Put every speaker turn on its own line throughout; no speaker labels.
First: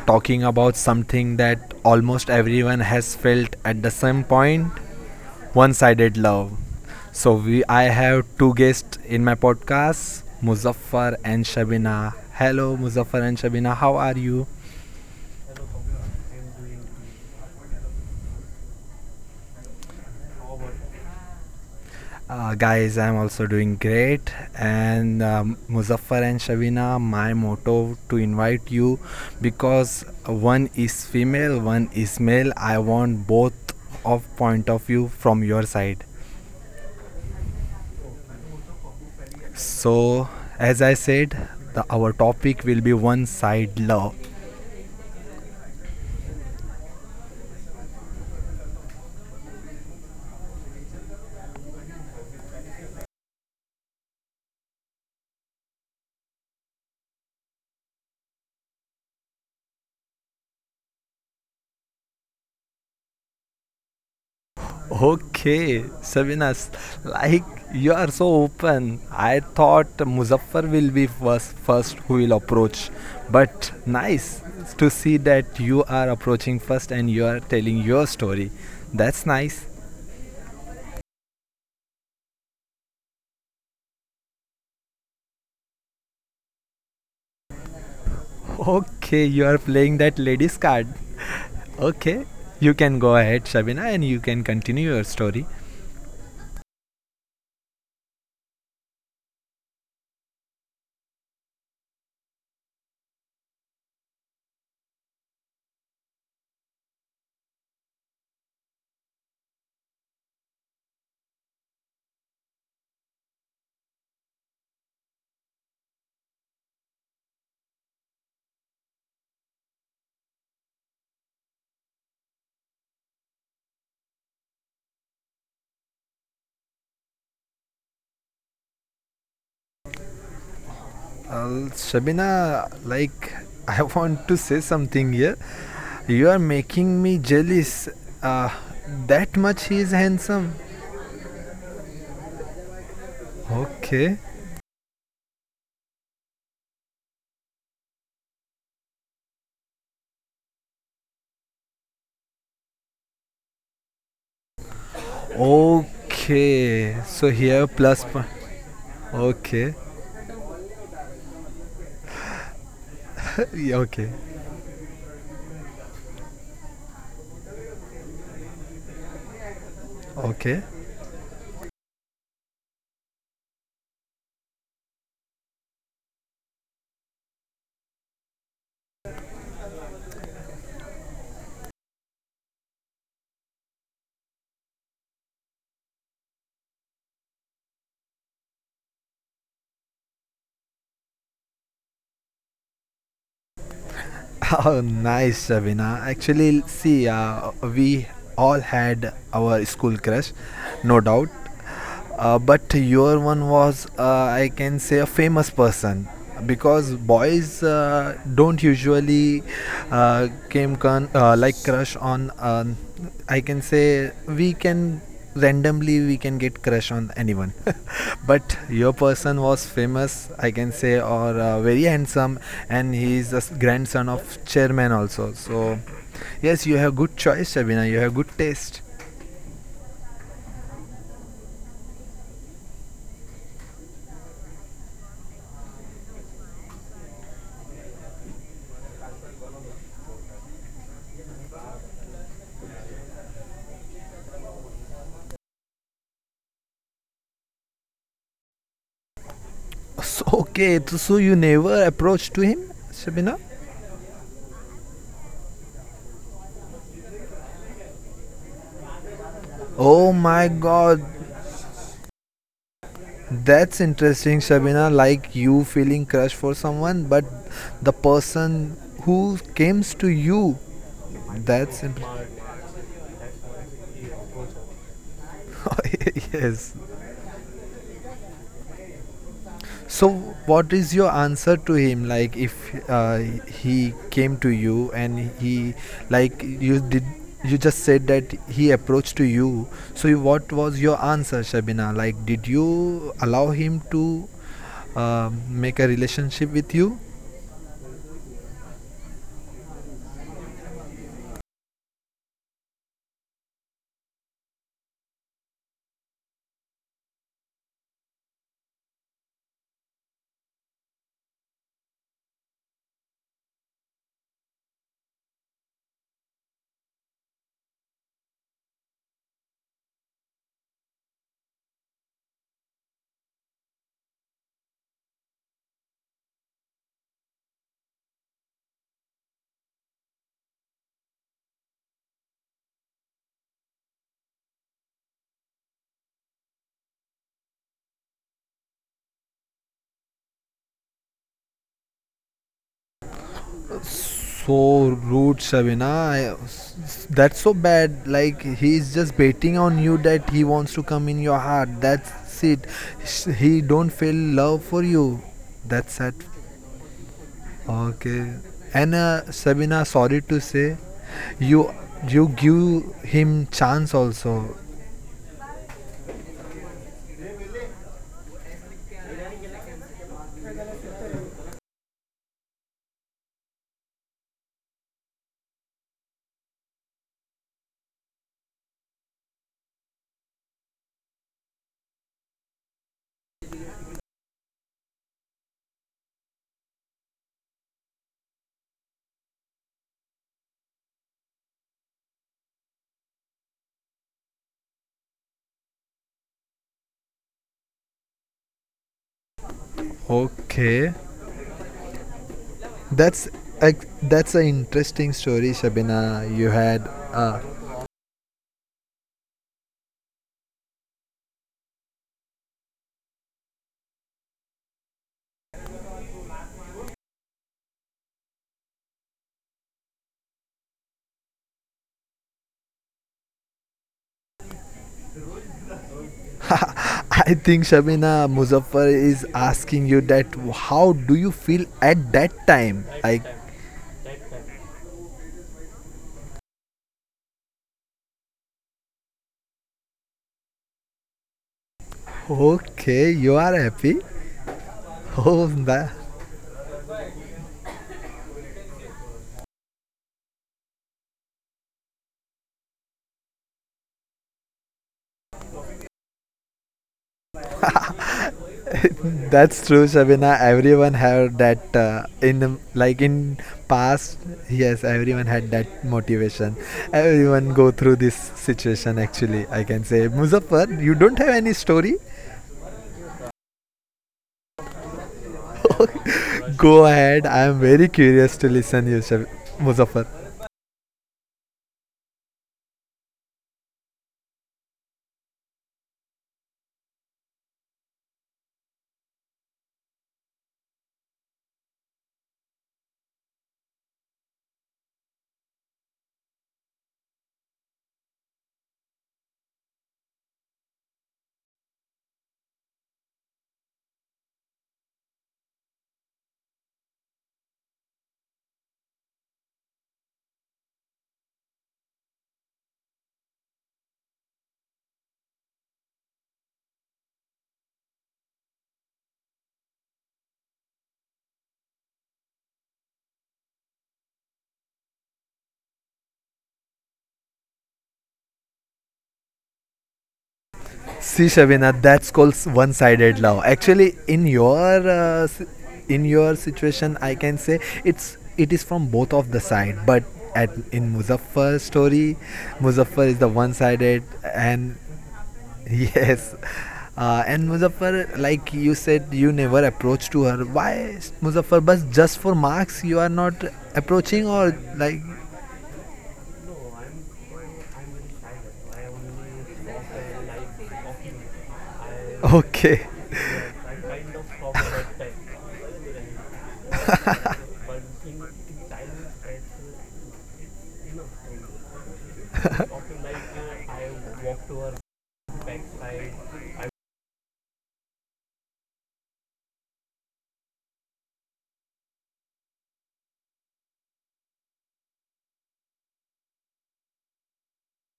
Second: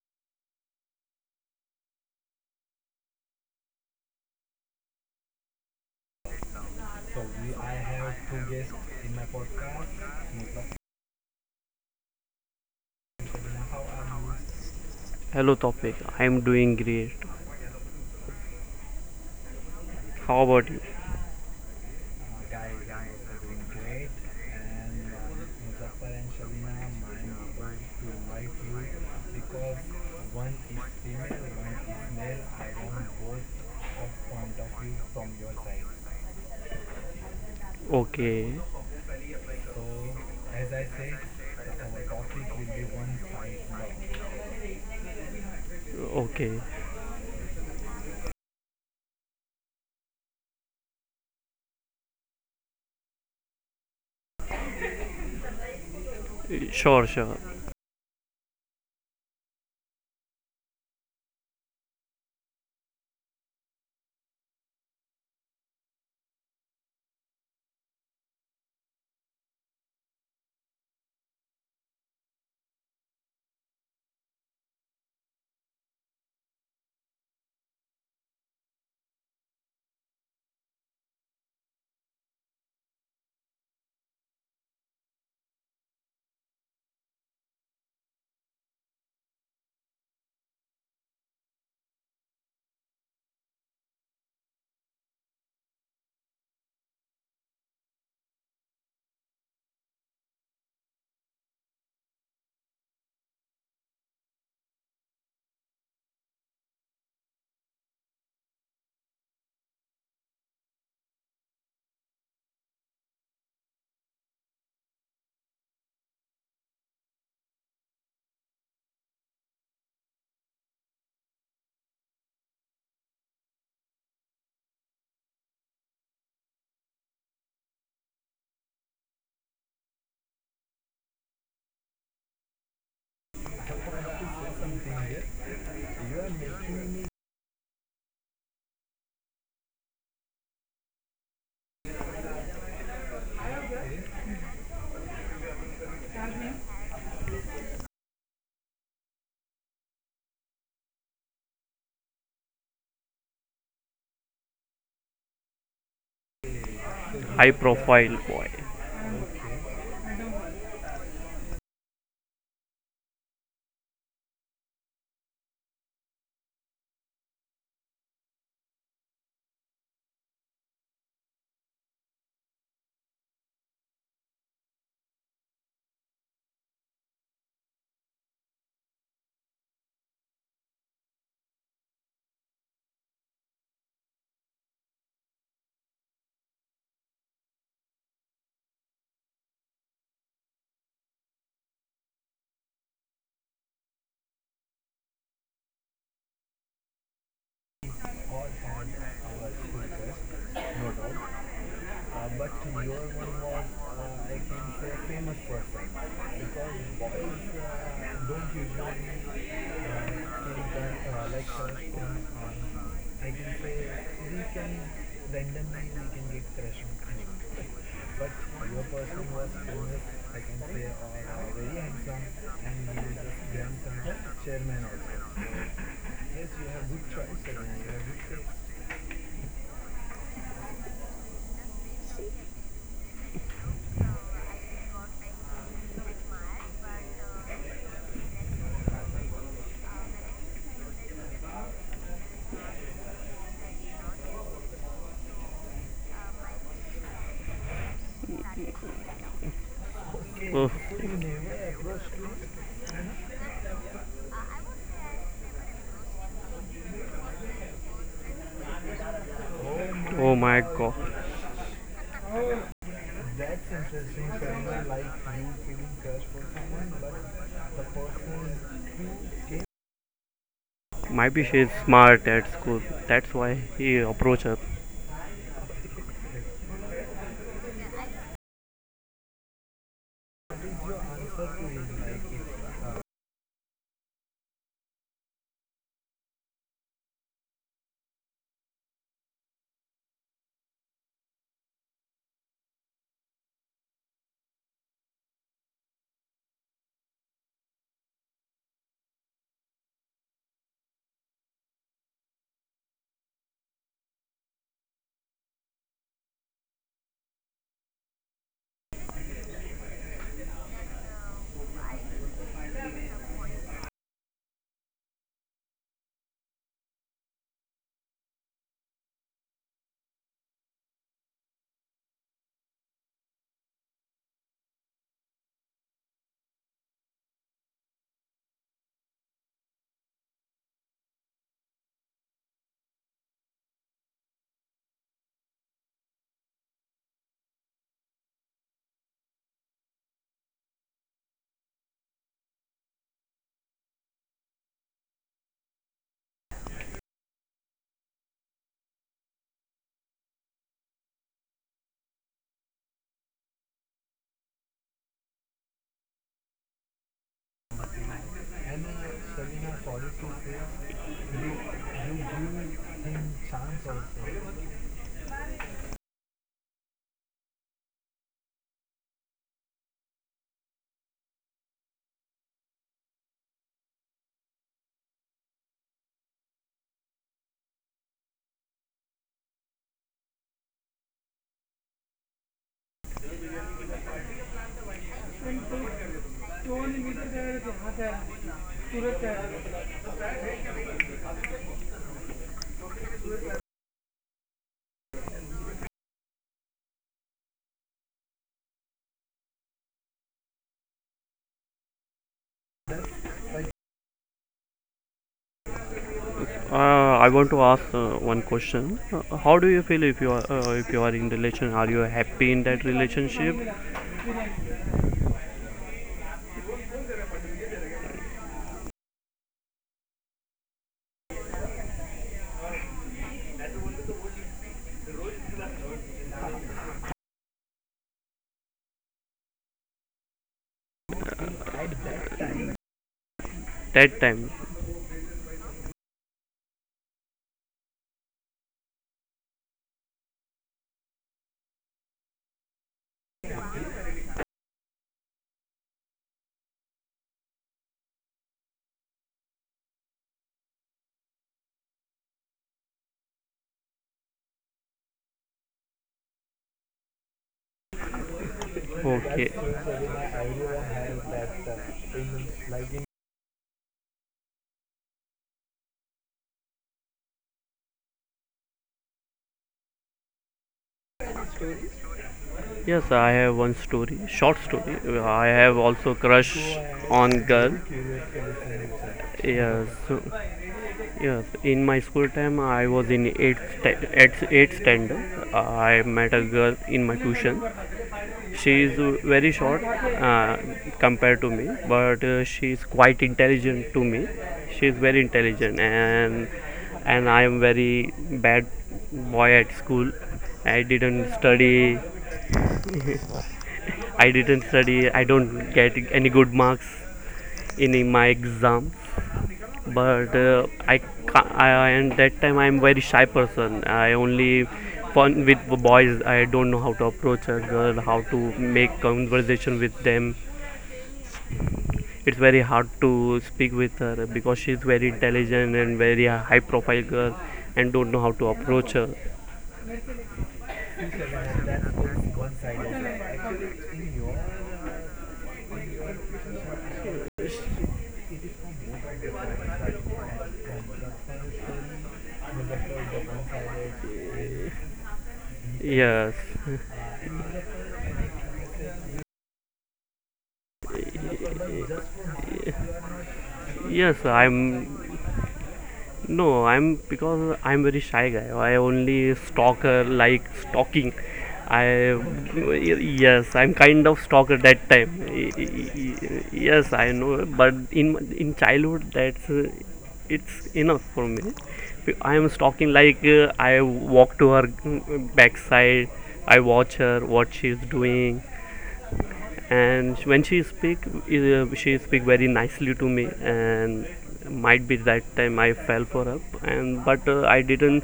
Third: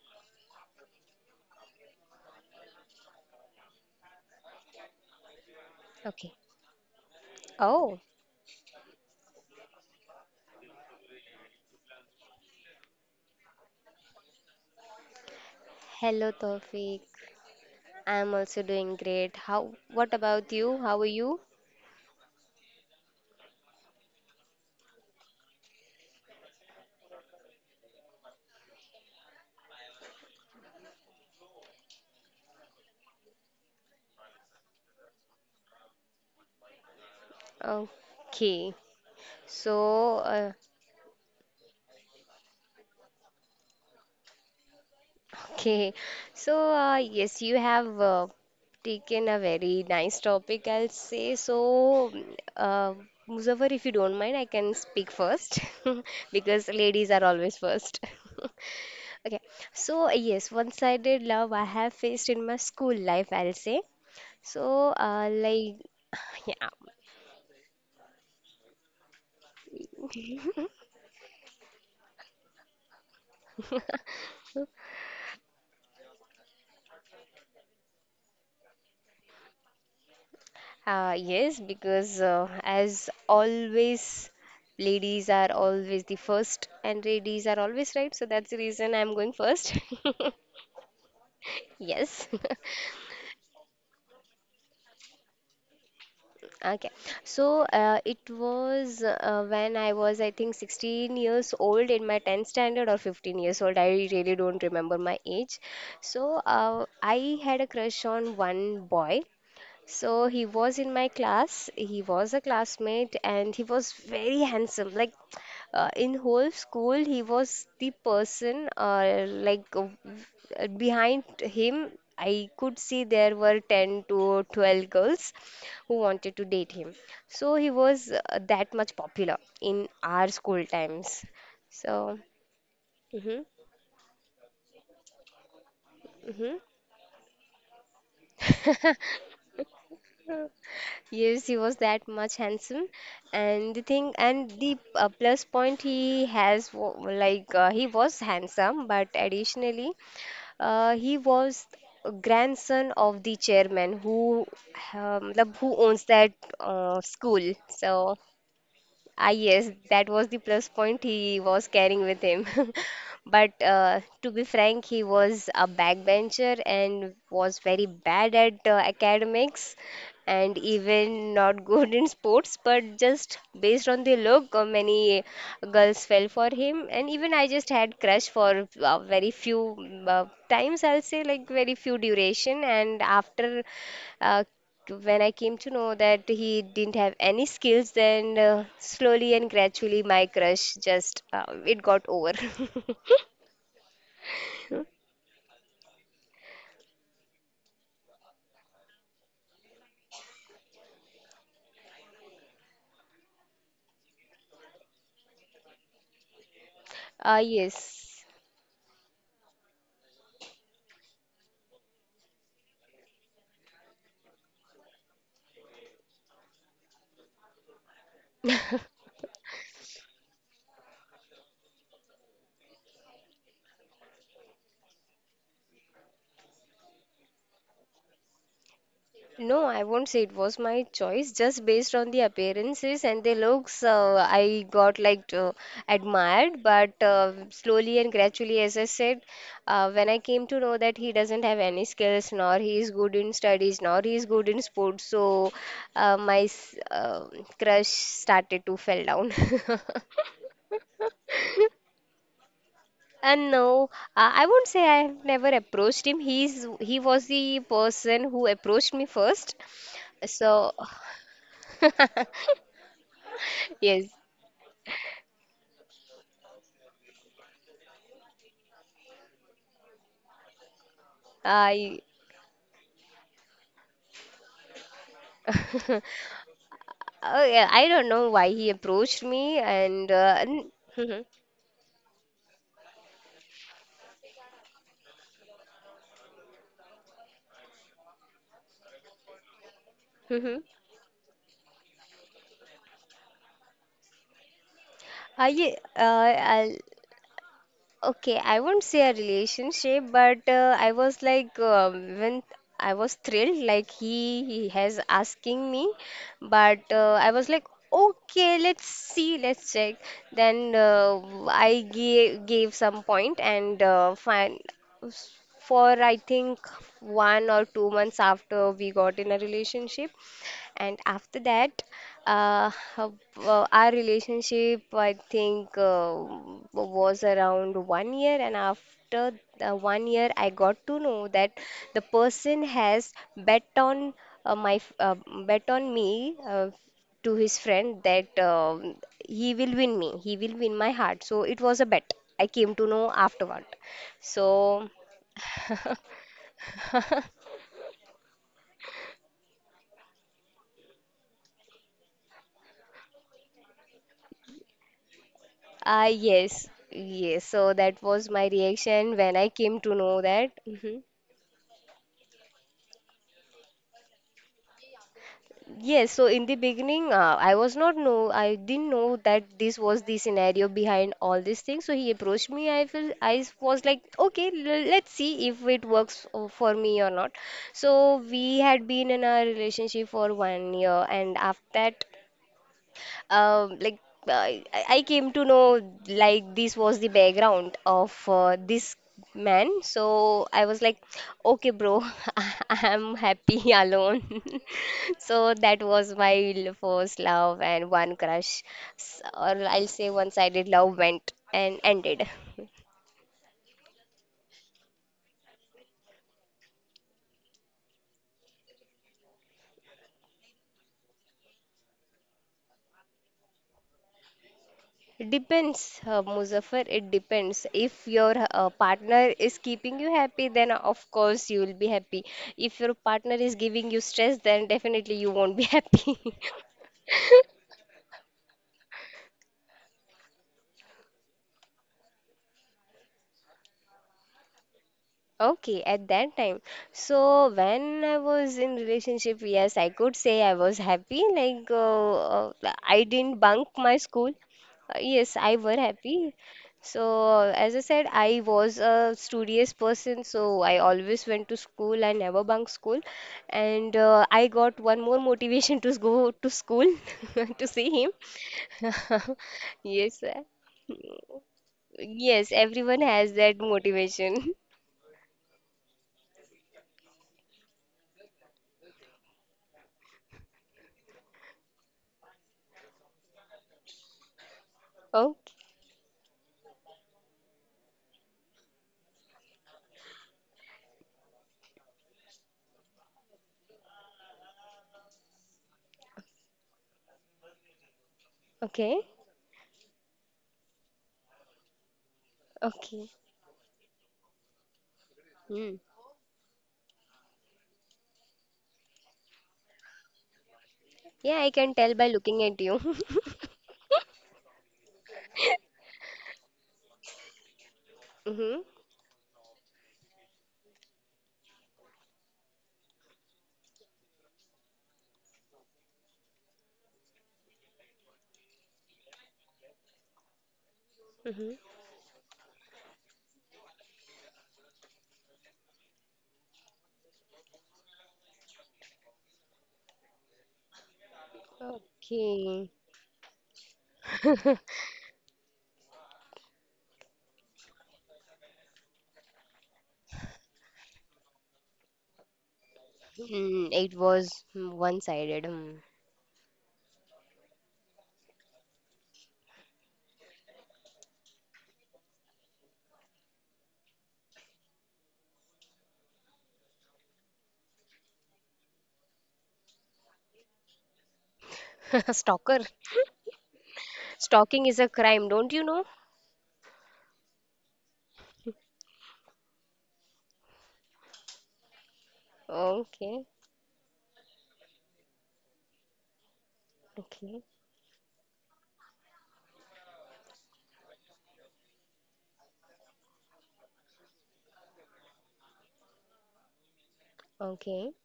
talking about something that almost everyone has felt at the same point: one sided
Okay.
love. So, I
Oh,
have two guests in my podcast, Muzaffar and Shabina. Hello, Muzaffar and Shabina. How are you?
Hello, topic.
hello,
I'm doing
Tawfiq.
great.
I'm also doing great. How? What
How
about
about
you?
you?
How are you?
Guys, I'm also doing great. And Muzaffar and Shavina, my motto to invite you because one is female, one is male. I want both of point of view from your side.
Okay,
Okay. So,
So,
uh,
as I said, our topic will be one side love.
okay.
okay.
Yes, you have taken a very nice topic, I'll say. Uh, Muzaffar, if you don't mind, I can speak first because
Sure,
ladies are
sure.
always first. Okay, so yes, one-sided love I have faced in my school life, I'll say. So, uh, like,
Okay,
yeah,
Sabinas, like you are so open. I thought Muzaffar will be first who will approach. But nice to see that you are approaching first and you are telling your story. That's nice.
yes, because as always, ladies are always the first, and ladies are always right, so that's the reason I'm going
Okay, you are
first.
playing that ladies card.
Yes.
Okay, you can go ahead, Shabina, and you can continue your story.
Okay. It was when I was, I think, 16 years old in my 10th standard or 15 years old. I really don't remember my age. I had a crush on one boy. So he was in my class. He was a classmate and he was very handsome. In whole school, he was the person behind him. I could see there were 10 to 12 girls who wanted to date him. So he was that much popular in our school times. So,
Shabina, like
mhm.
I want to say something here. You are making me jealous. Uh, that much he is handsome.
Yes, he was that much handsome, and the thing
Okay.
and the plus point he has he was handsome, but additionally, he was a grandson of the chairman who who owns that
Okay. So
High
school.
here plus
profile
So
point.
boy.
ah, yes,
Okay.
that was the plus point he was carrying with him. But
Yeah, okay.
to be frank, he was a backbencher and was very bad at academics and
Okay.
even not good in sports. But just based on the look, many girls fell for him. And even I just had crush for very few times, I'll say, like very few duration. And after uh, when I came to know that he didn't have any skills, then slowly and gradually my crush just it got over.
Oh, nice, Shabina. Actually, see, we all had our school crush, no doubt. But your one was, I can say, a famous person because
Ah,
boys
yes.
don't usually like crush on, I can say, we can, randomly we can get crush on anyone. But your person was famous, I can say, or very handsome, and he is a grandson of chairman also. So yes, you have good choice, Shabina. You have good taste.
No, I won't say it was my choice. Just based on the appearances and the looks, I got admired. But slowly and gradually, as I said, when I came to know that he doesn't have any skills, nor he is good in studies, nor he is good in sports, so my crush started to fell down.
So,
Oh,
okay, so you never approached to him, Shabina?
And no, I won't say I have never approached him. He was the person who approached me first.
Oh
oh
my
my
So
god.
god, that's
yes,
interesting, Shabina. Like you feeling crush for someone, but the person who comes to you,
Maybe she's
that's
I.
imp-
smart at school. That's why he approached her.
yes.
Oh yeah, I don't know why he approached me
So, what is your
Mhm,
answer to him? Like, if he came to you and he, like, you just said that he approached to you. So, what
mhm.
was your answer, Shabina? Like, did you allow him to
Uh, yeah,
make a
uh,
relationship
I'll,
with you?
Okay, I won't say a relationship, but I was like, when I was thrilled, like he has asking me, but I was like, okay, let's see, let's check. Then I gave some point and fine. For I think 1 or 2 months after we got in a relationship, and after that, uh, our relationship, I think, was around 1 year. And after the 1 year, I got to know that the person has uh, my f- uh, bet on me to his friend that he will win me. He will win my heart. So it was a bet. I came to know afterward.
So
So,
rude, Shabina. That's so bad. Like, he is just betting on you that he wants to come in your heart. That's it. He don't feel love for you. That's sad.
yes, yes. So that was
Okay.
my
And
reaction when
uh,
I came
Sabina,
to know
sorry to
that.
say,
Mm-hmm.
you you give him chance also.
Yes, so in the beginning, I didn't know that this was the scenario behind all these things. So he approached me. I feel I was like, okay, l- let's see if it works for me or not. So we had been in a relationship for 1 year, and after that, um, like I came to know like this was the background of this man. So I was like, okay, bro, I'm happy alone. So that was my l- first love and one crush, S- or I'll say one-sided love
Okay.
went and ended.
That's a, that's an interesting story, Shabina. You had.
I want to ask one question. How do you feel if you are in relation? Are you happy in that relationship?
Depends, Muzaffar. It depends. If your partner is keeping you happy, then of course you will be happy. If your partner is giving you stress, then definitely you won't be happy.
I think Shabina Muzaffar is asking you that how do you feel at that time? Like,
That time.
Okay, at that time. So when I was in relationship, yes, I could say I was happy. Uh, I
okay,
didn't
you
bunk
are
my
happy.
school. Yes, I
Oh,
were
that,
happy. So as I said, I was a studious person. So I always went to school. I never bunked school, and I got one more motivation to go to school to see him.
Okay.
That's true,
Yes,
Shabina. Everyone had that, in
yes, everyone
like
has
in
that
past.
motivation.
Yes, everyone had that motivation. Everyone go through this situation. Actually, I can say, Muzaffar, you don't have any story.
Yes, I have one story. Short story. I
Okay.
have also crush
Go
on
ahead. I am
girl.
very curious to listen you,
Yes.
Muzaffar.
Yes, in my school time, I was in eighth standard. I met a girl in my tuition. She is
Okay.
very short compared to me, but she is
Okay.
quite intelligent to me. She is very
Hmm.
intelligent, and I am very bad boy at school. I didn't
Yeah, I can tell
study.
by looking at you.
I didn't study. I don't get any good marks in my
Mm-hmm.
exam, but I, and that time I'm very shy person. I only fun with boys. I don't know how to approach a girl, how to make conversation with them.
Mm-hmm.
It's very hard to speak with her because she's very intelligent and very high profile girl, and don't know how to approach her.
See, Shabina, that's called
Okay.
one-sided love. Actually, uh, s- in your situation, I can say it's, it is from both of the side. But at in Muzaffar's story, Muzaffar is the
Hmm. It
one-sided,
was hmm,
and
one-sided. Hmm.
yes,
Yes
and Muzaffar, like you said, you never approach to her. Why, Muzaffar? But just for marks, you are not
yes
approaching, or
I'm
like
No, I'm because I'm very shy guy. I only stalker like stalking. I
Stalker.
okay,
Yes, I'm kind of stalker
Stalking is a
that time.
crime, don't you know?
Yes, I know, but in childhood that's it's enough for me. I am stalking like
Okay.
I walk to her backside. I watch her
Okay.
what she's doing, and when she speak very nicely to me, and might be that time I fell for her, and but I
Okay.
didn't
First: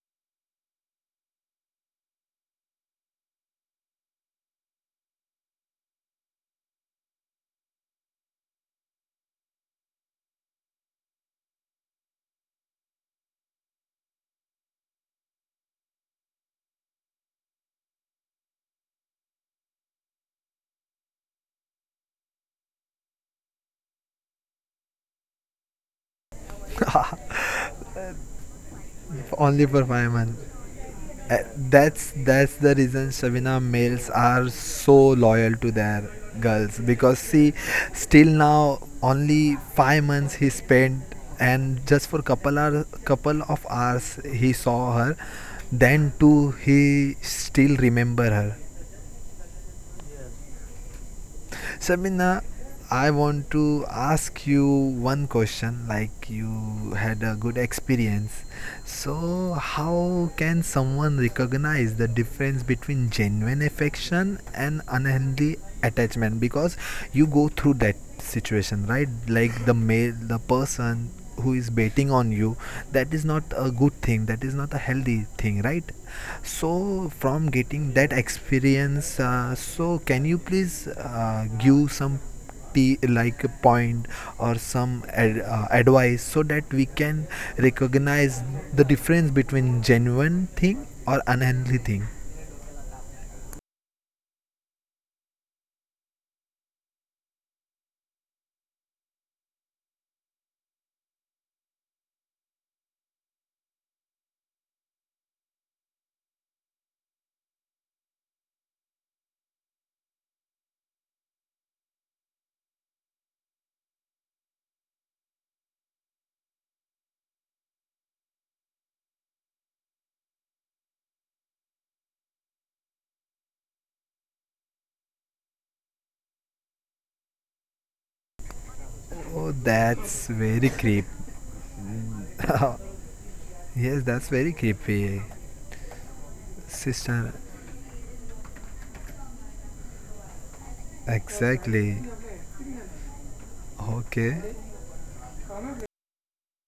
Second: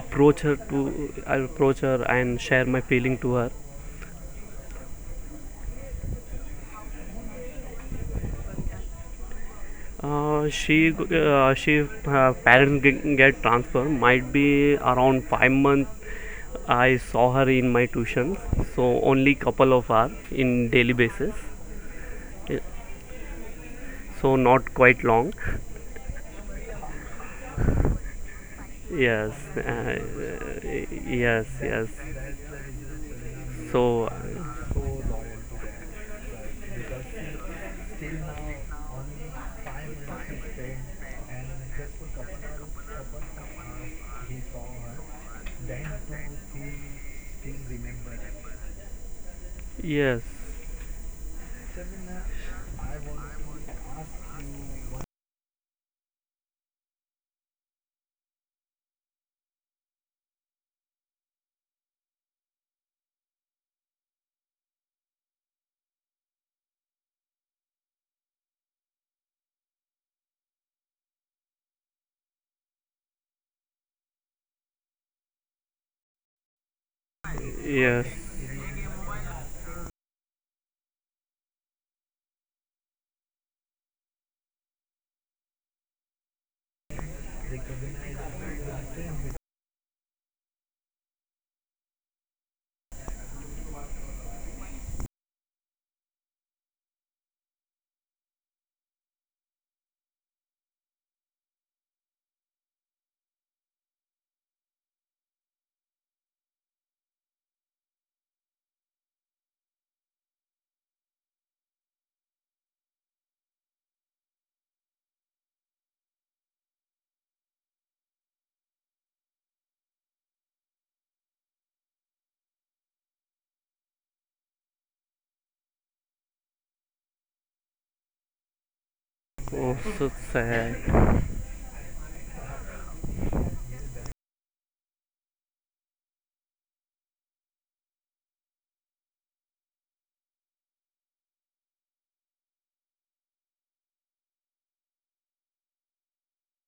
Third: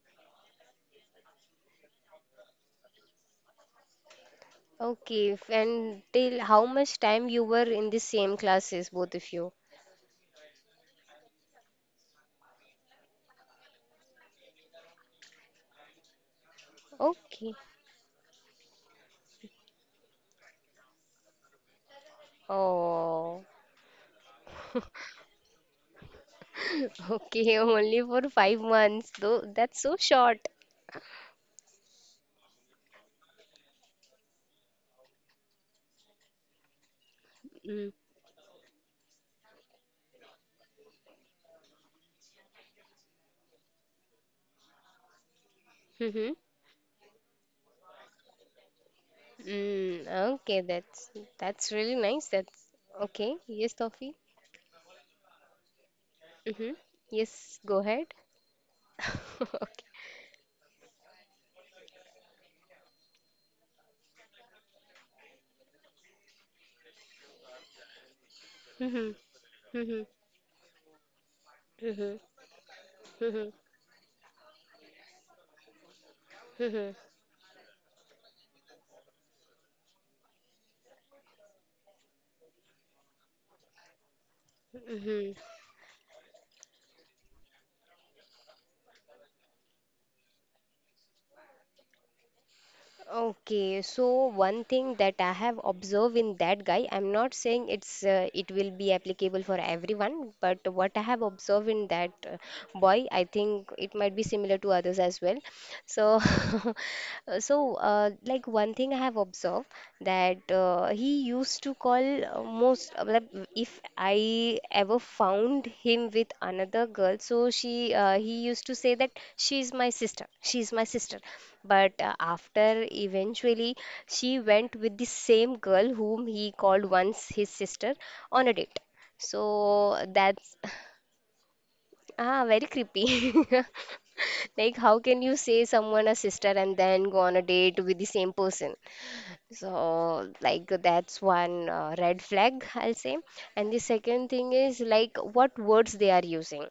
approach her to I approach her and share my feeling to her.
Okay. F- And till how much time you were in the same classes, both of you?
She parents get transfer, might be around 5 months I saw her
Okay.
in my tuition, so only couple of hours in daily basis. Yeah,
Oh.
so not quite long.
Okay. Only for 5 months,
yes
though.
only
That's
for
so
5 months.
short.
uh,
Uh,
yes yes
that's the reason, Shavina,
So,
males are so loyal to their girls because see
Hmm.
still now only 5 months he spent, and just for couple of hours he saw her, then
Mm-hmm.
too he still remember her.
Mm,
yes,
okay, that's really nice.
Sabina,
That's
I
okay.
want
Yes,
to
Toffee.
ask you one question, like
Mm-hmm.
you had a
Yes,
good
go ahead.
experience. So,
Okay.
how can someone recognize the difference between genuine affection and unhealthy attachment, because you go through that situation, right?
Mm-hmm.
Like
Mm-hmm.
the person who is betting
Mm-hmm.
on you, that is not
Mm-hmm.
a good thing, that is not a healthy thing, right? So from getting that
yes,
experience, so can you please give some, like, a point or some
Mm-hmm.
advice, so that we can recognize the difference between genuine thing or unhealthy thing.
Okay, so one thing that I have observed in that guy, I'm not saying it's it will be applicable for everyone, but what I have observed in that boy, I think it might be similar to others as well. So, one thing I have observed that he used to call if I ever found him with another girl, so she he used to say that she's my sister, she's my sister. But after eventually she went with the same girl whom he called once his sister on a date.
Oh,
oh,
So
so
that's
that's
very
sad.
creep.
ah, very creepy.
Yes, that's very
Like how can
creepy.
you say someone a sister and then go
Sister.
on a date with the same person? So like that's one
Exactly.
red flag, I'll say. And the second thing
Okay.
is like what words they are using.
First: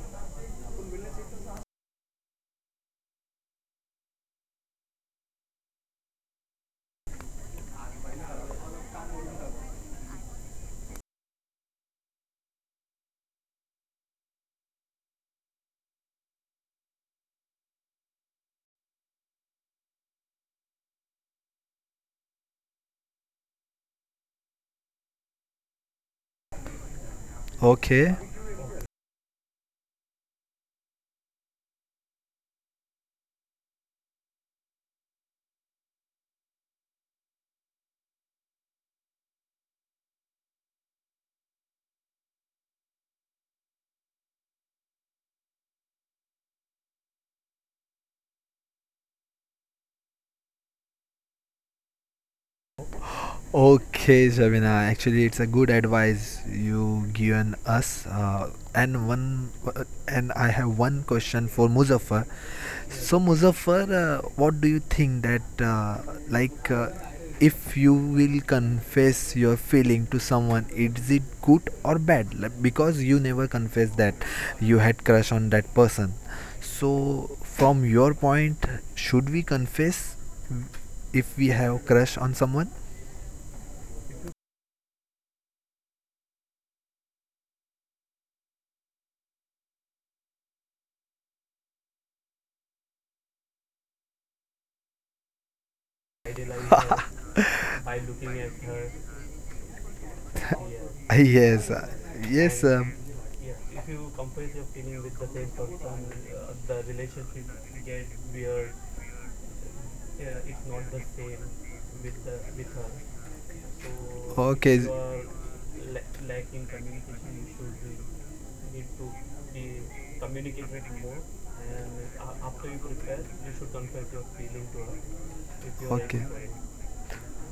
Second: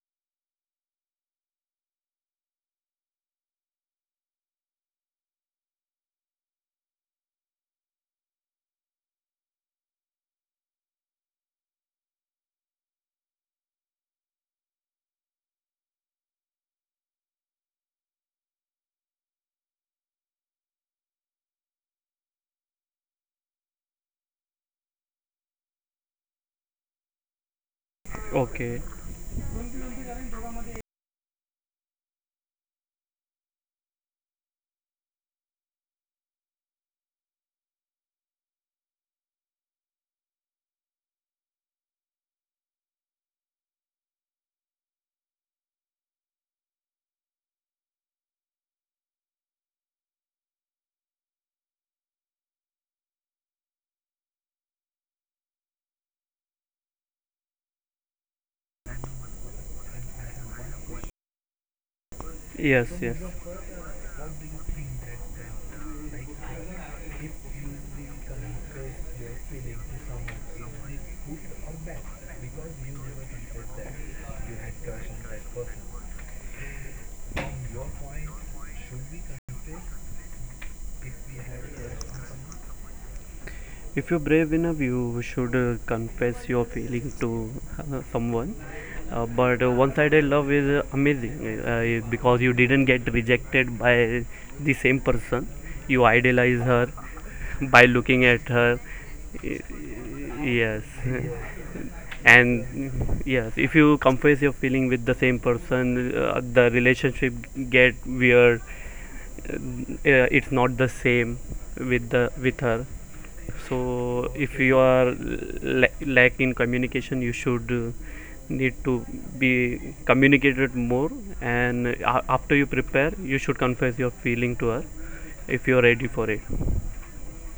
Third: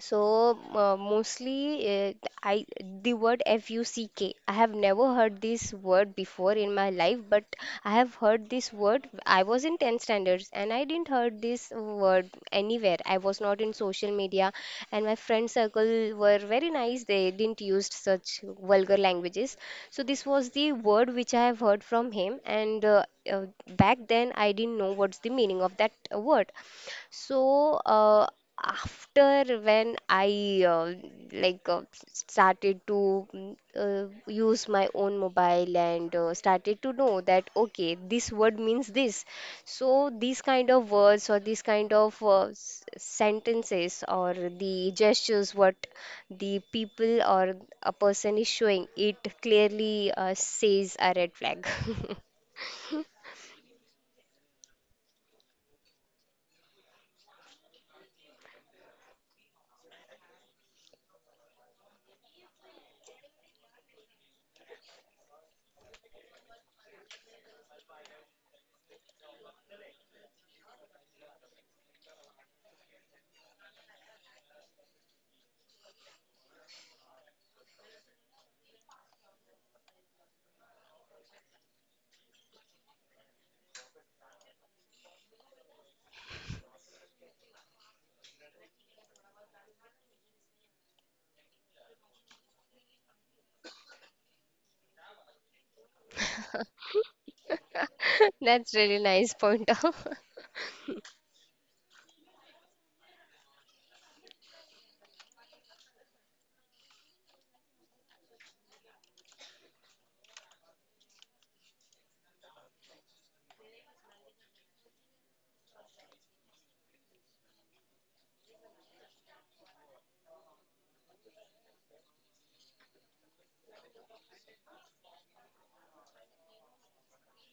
So mostly I the word FUCK. I have never heard this word before in my life, but I have heard this word. I was in 10 standards and I didn't heard this word anywhere. I was not in social media and my friend circle were very nice. They didn't used such vulgar languages. So this was the word which I have heard from him and uh, back then I didn't know what's the meaning of that word. So,
Okay.
Okay,
after when I like started to use my own mobile and started to know that okay, this word means this. So, these kind of words or these kind of sentences or the gestures what the people or a person is showing, it clearly says a red flag.
Okay, Shabina. Actually, it's a good advice you given us. And I have one question for Muzaffar.
yes, yes.
So, Muzaffar, what do you think that, like, if you will confess your feeling to someone, is it good or bad? Like, because you never confessed that you had crush on that person. So, from your point, should we confess if we have crush on someone?
If you're brave enough, you should confess your feeling to someone. But One-sided love is amazing, because you didn't get rejected by the same person. You idealize her by looking at her.
That's really nice
Y-
pointer.
Yes.
Yes,
and,
yes,
yes, if you confess your feeling with the same person, the relationship get weird. It's not the same with her. So if okay, you
okay,
are lack in communication, you should need to be communicated more, and after you prepare, you should confess your feeling to her if you are ready
okay.
for it.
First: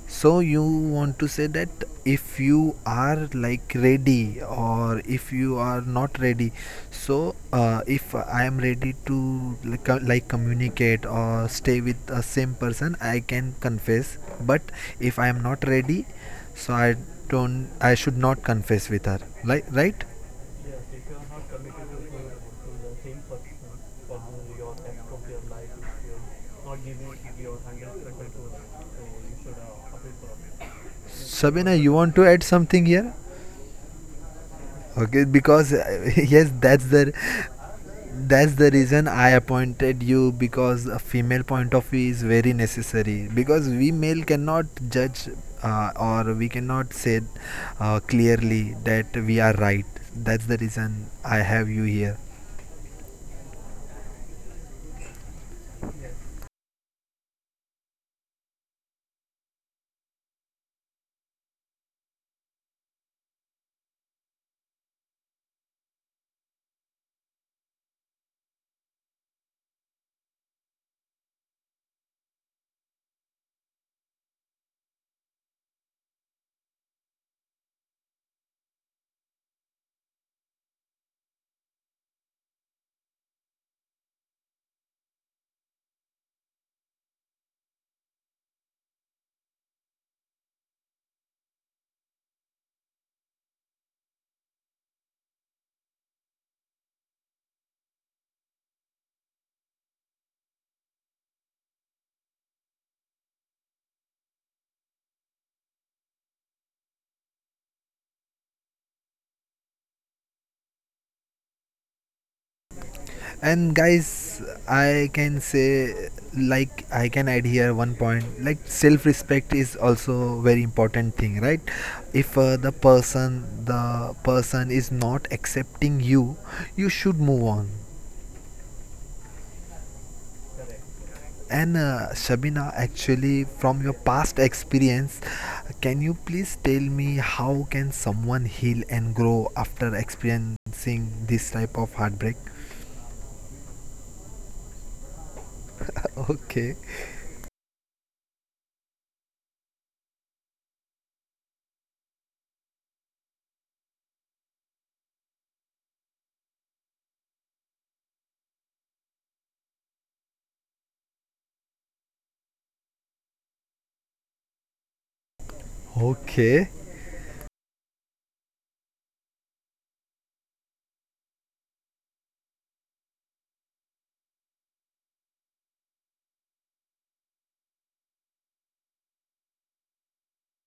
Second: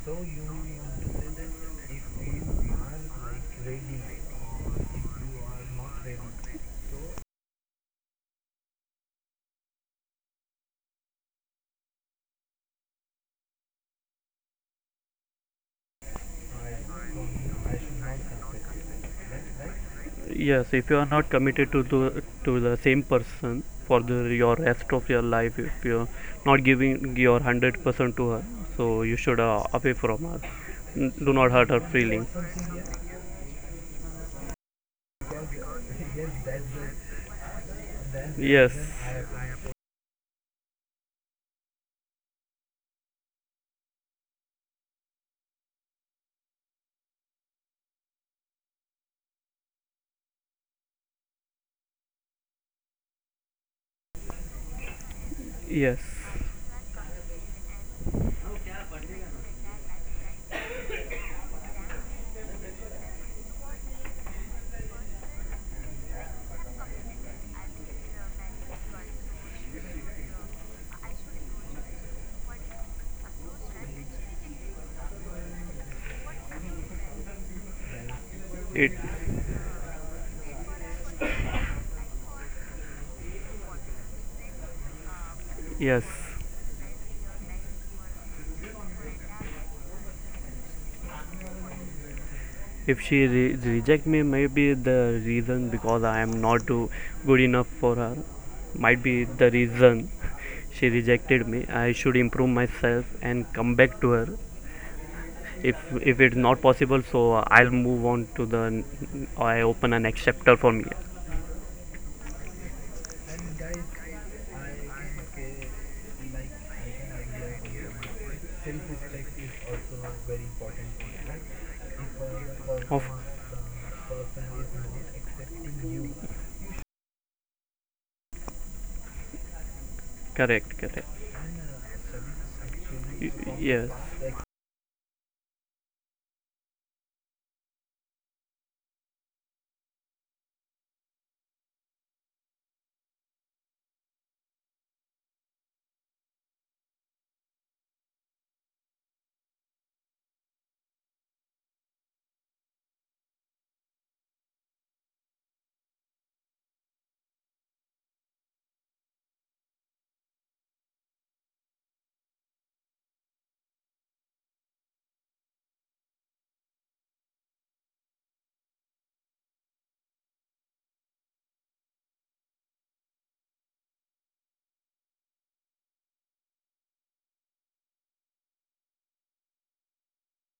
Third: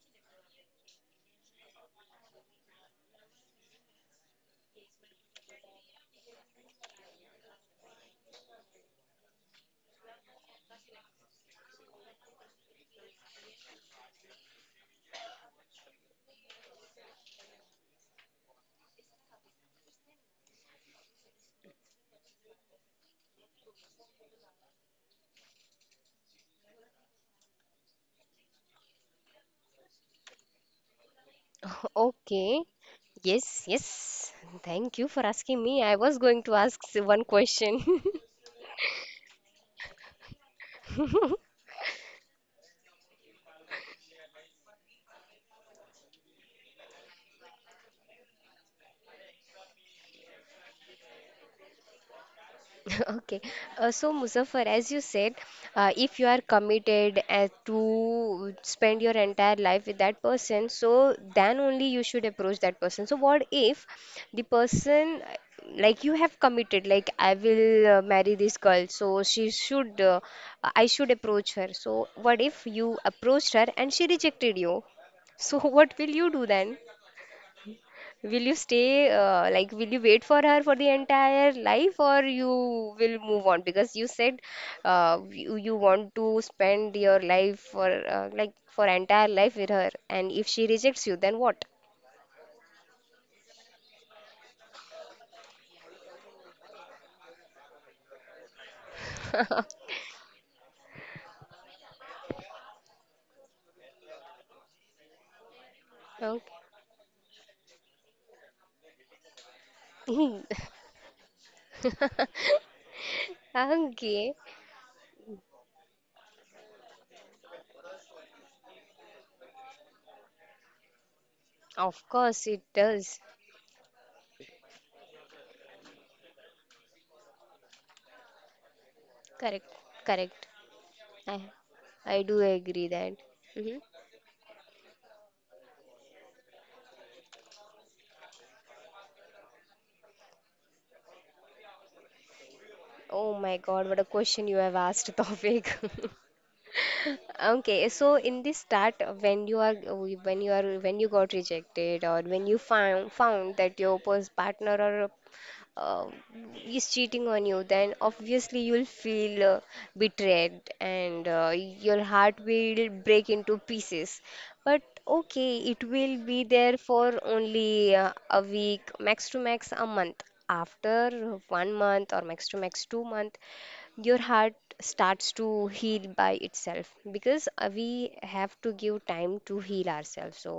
So you want to say that if you are like ready or if you are not ready, so if I am ready to, like, like communicate or stay with a same person, I can confess. But if I am not ready, so I should not confess with her. Like, right?
Yes, if you are not committed to to the same person for the your rest of your life, if you're not giving your 100% to her, so you should away from her. Do not
Sabina,
hurt her
you want to
feelings.
add
Okay.
something here?
Yes, yes. Thank you
Okay,
for asking
because
me. I was going
yes,
to ask
that's
s-
the
one question.
That's the
Yes,
reason I appointed you, because a female point of view is very necessary, because we male cannot judge, or we cannot say, clearly that we are right. That's the reason I have you here.
Okay. So, Muzaffar, as you said,
yes,
if you are committed to spend your entire life with that person, so then only you should approach that person. So, what if the person, you have committed, like I will marry this girl, so she should, I should approach her. So, what if you approached her and she rejected you? So, what will you do then? Will you
it
stay, will you wait for her for the entire life or you will move on? Because you said you
yes.
want to spend your life for, for entire life with her. And if she rejects you, then what?
If she reject me, maybe the reason because I am not too good enough for her, might be the reason she rejected me. I should improve myself and come back to her. if if
Okay.
it's not possible, so I'll move on to the I open a next chapter for me.
And
Okay.
guys, I can say, like, I can add here one point, like self-respect is also very important thing, right?
Of
If
course, it
uh,
Of
does.
the person is not accepting you, you should move on.
Correct. Correct.
Correct, correct,
I,
And
I do
Shabina,
agree that.
actually,
Hmm.
from
yes.
your past experience, can you please tell me how can someone heal and grow after experiencing this type of heartbreak?
Oh my God, what a question you have asked, Tawfiq.
Okay,
Okay, so in the start, when you are when you got rejected or when you found that your partner or uh, is cheating on you, then obviously you'll feel betrayed and your heart will break into pieces. But okay, it will be
okay,
there for only a week, max to max a month. After 1 month or max to max 2 month, your heart starts to heal by itself because we have to give time to heal ourselves, so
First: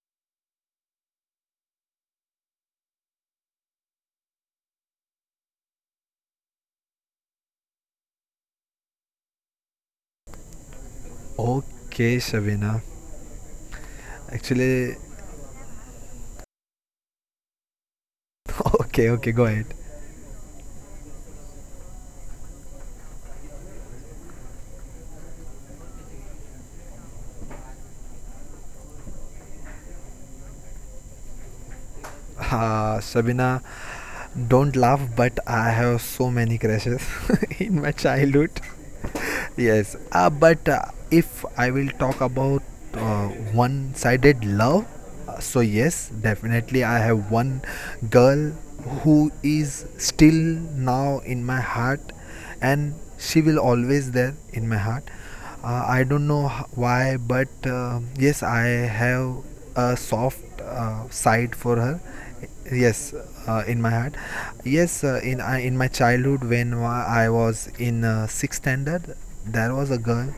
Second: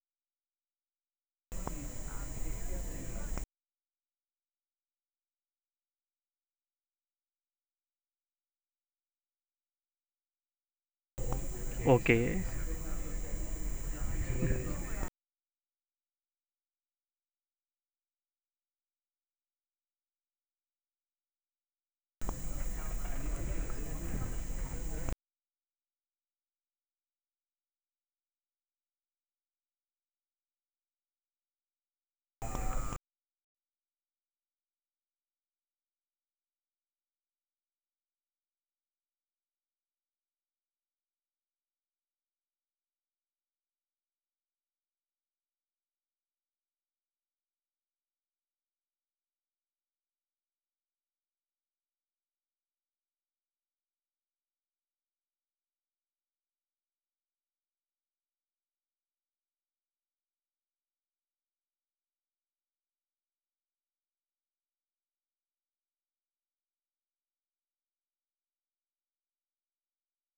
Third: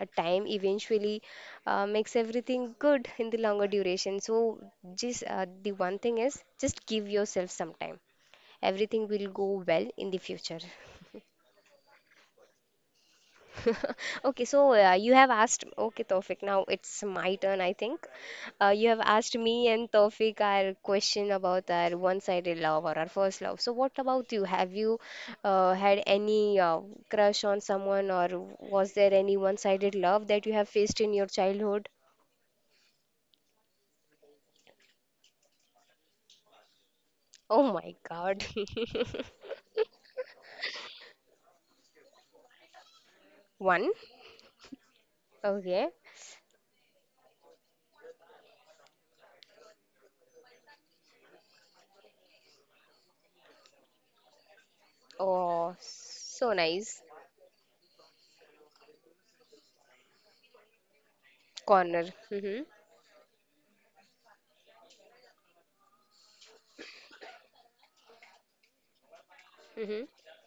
time eventually makes everything good in the longer duration, so just the one thing is just give yourself some time, everything will go well in the future.
okay,
Okay,
Shabina.
Okay, so
Actually,
you have asked. Okay, Tawfiq, now it's my turn, I think. You have
okay, okay,
asked
go
me
ahead.
and Tawfiq our question about our one-sided love or our first love. So, what about you? Have you had any crush on someone, or was there any one-sided love that you have faced in your childhood?
Shabina, don't laugh, but I have so many crashes
Oh
in
my
my
God.
childhood. Yes, but if I will talk about uh,
One.
one sided love, so
Okay.
yes, definitely I have one girl who is still now in my heart, and she will always there in my heart.
Oh,
I don't
so
know
nice.
why, but yes, I have a soft side for her,
Corner. Mm-hmm.
yes, in my heart. Yes, in my childhood, when I was in sixth standard, there was
Mm-hmm.
a girl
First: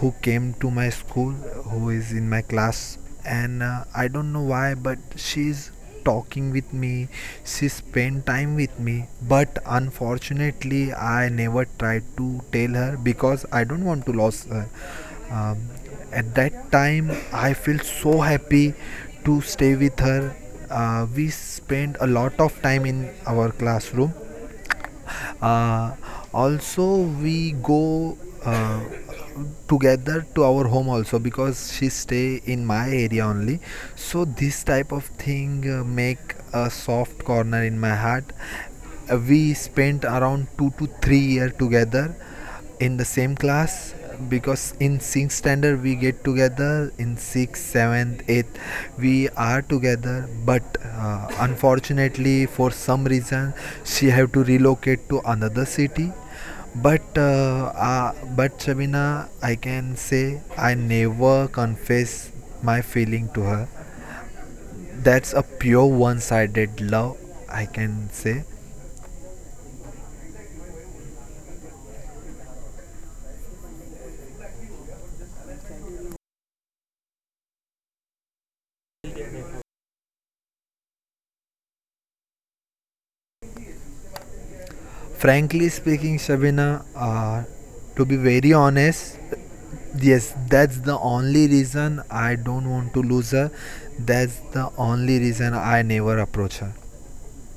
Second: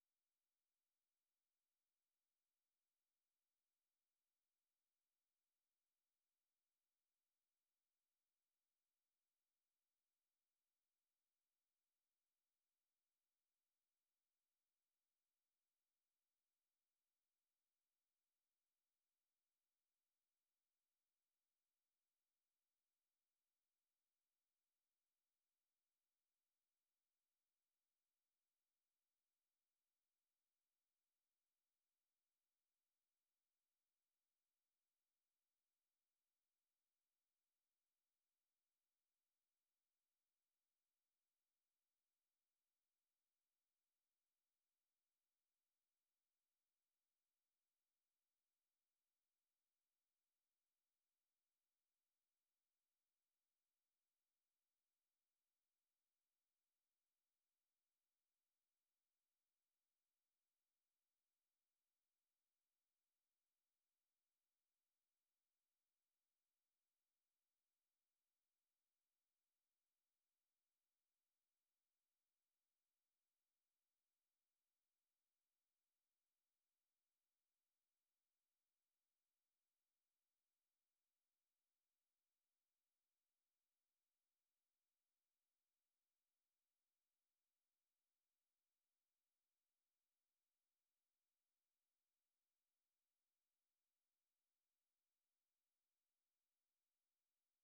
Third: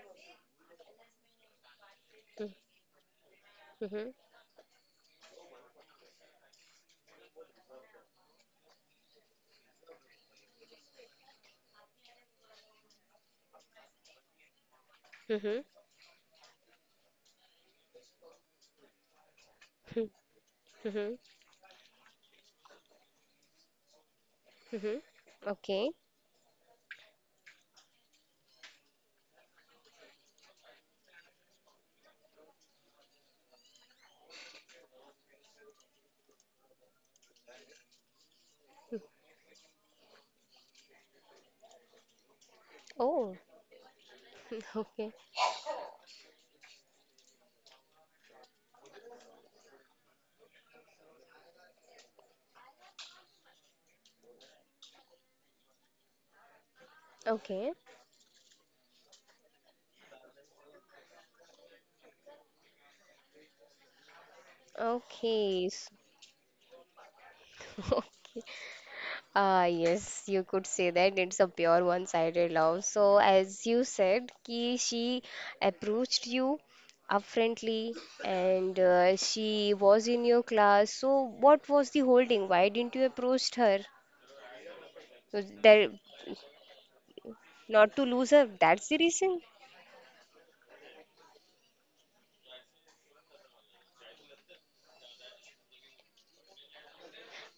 who came to my school, who is in my class, and I
Mm-hmm.
don't know why, but she's talking with me, she spent time with me, but unfortunately I never tried to tell her because I don't want to lose her.
Mm-hmm.
um, at that time I felt so happy to stay with her.
Mm-hmm.
We spent a lot of time in our classroom.
Mm-hmm. Okay.
uh, Also we go uh, together to our home also, because she stay in my area only. So this type of thing make a soft corner in my heart. We spent around 2 to 3 year together in the same
Oh.
class, because in
Okay,
sixth standard we get together. In sixth, seventh, eighth we are together. But unfortunately for some reason she have to relocate to another city. but
okay,
uh, uh, but Shabina, I can say, I never confess my feeling to her. That's a
okay.
pure one sided love, I can say.
Ah, yes, you could say that it's a pure one-sided love. So, as you said, ki she approached you upfrontly and she was in your class. So, what was the holding? Why didn't you approach her? So,
Frankly
there,
speaking, Shabina,
not to
to be
lose her,
very
that's the
honest,
reason?
yes, that's the only reason I don't want to lose her. That's the only reason I never approach her.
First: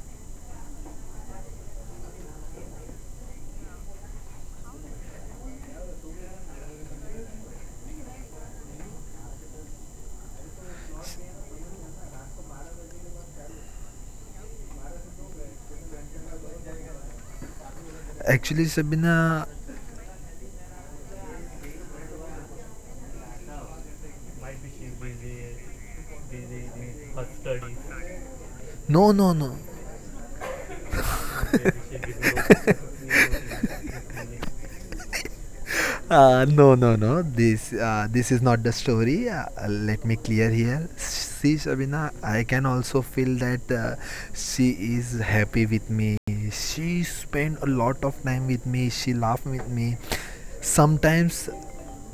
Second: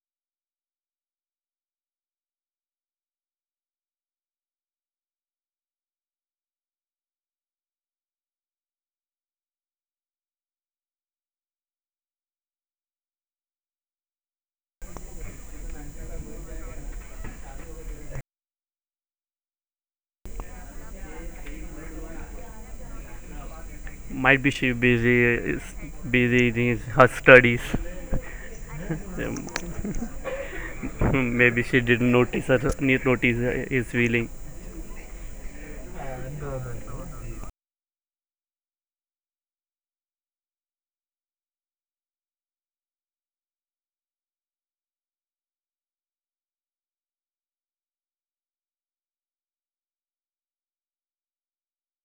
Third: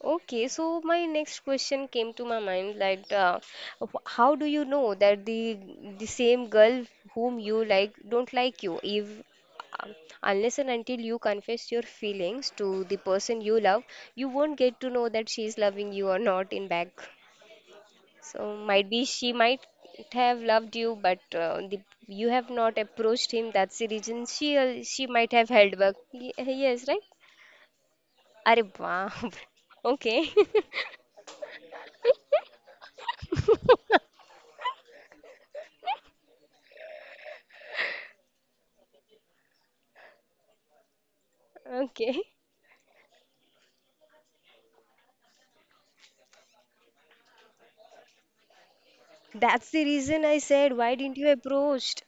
Okay, so my next question came to my mind, like how do you know that the same girl whom you like don't like you, if uh, unless and until you confess your feelings to the person you love, you won't get to know that she is loving you or not in back. So
Actually,
might be she
Shabina,
might have loved you, but you have not approached him. That's the reason
might be
she
she
she
busy
might have
is
held back. Y
busy in
Yes, right?
her studies.
अरे
no,
बाप
no,
रे.
no.
Okay.
maybe she didn't notice her need notice his feeling.
No, no, no. This is not the story. Let me clear here. See, Shabina,
Okay.
I can also feel that she is happy with me. She spent a lot of time with me. She laughed with
That's the
me.
reason I said, why didn't you
Sometimes
approached?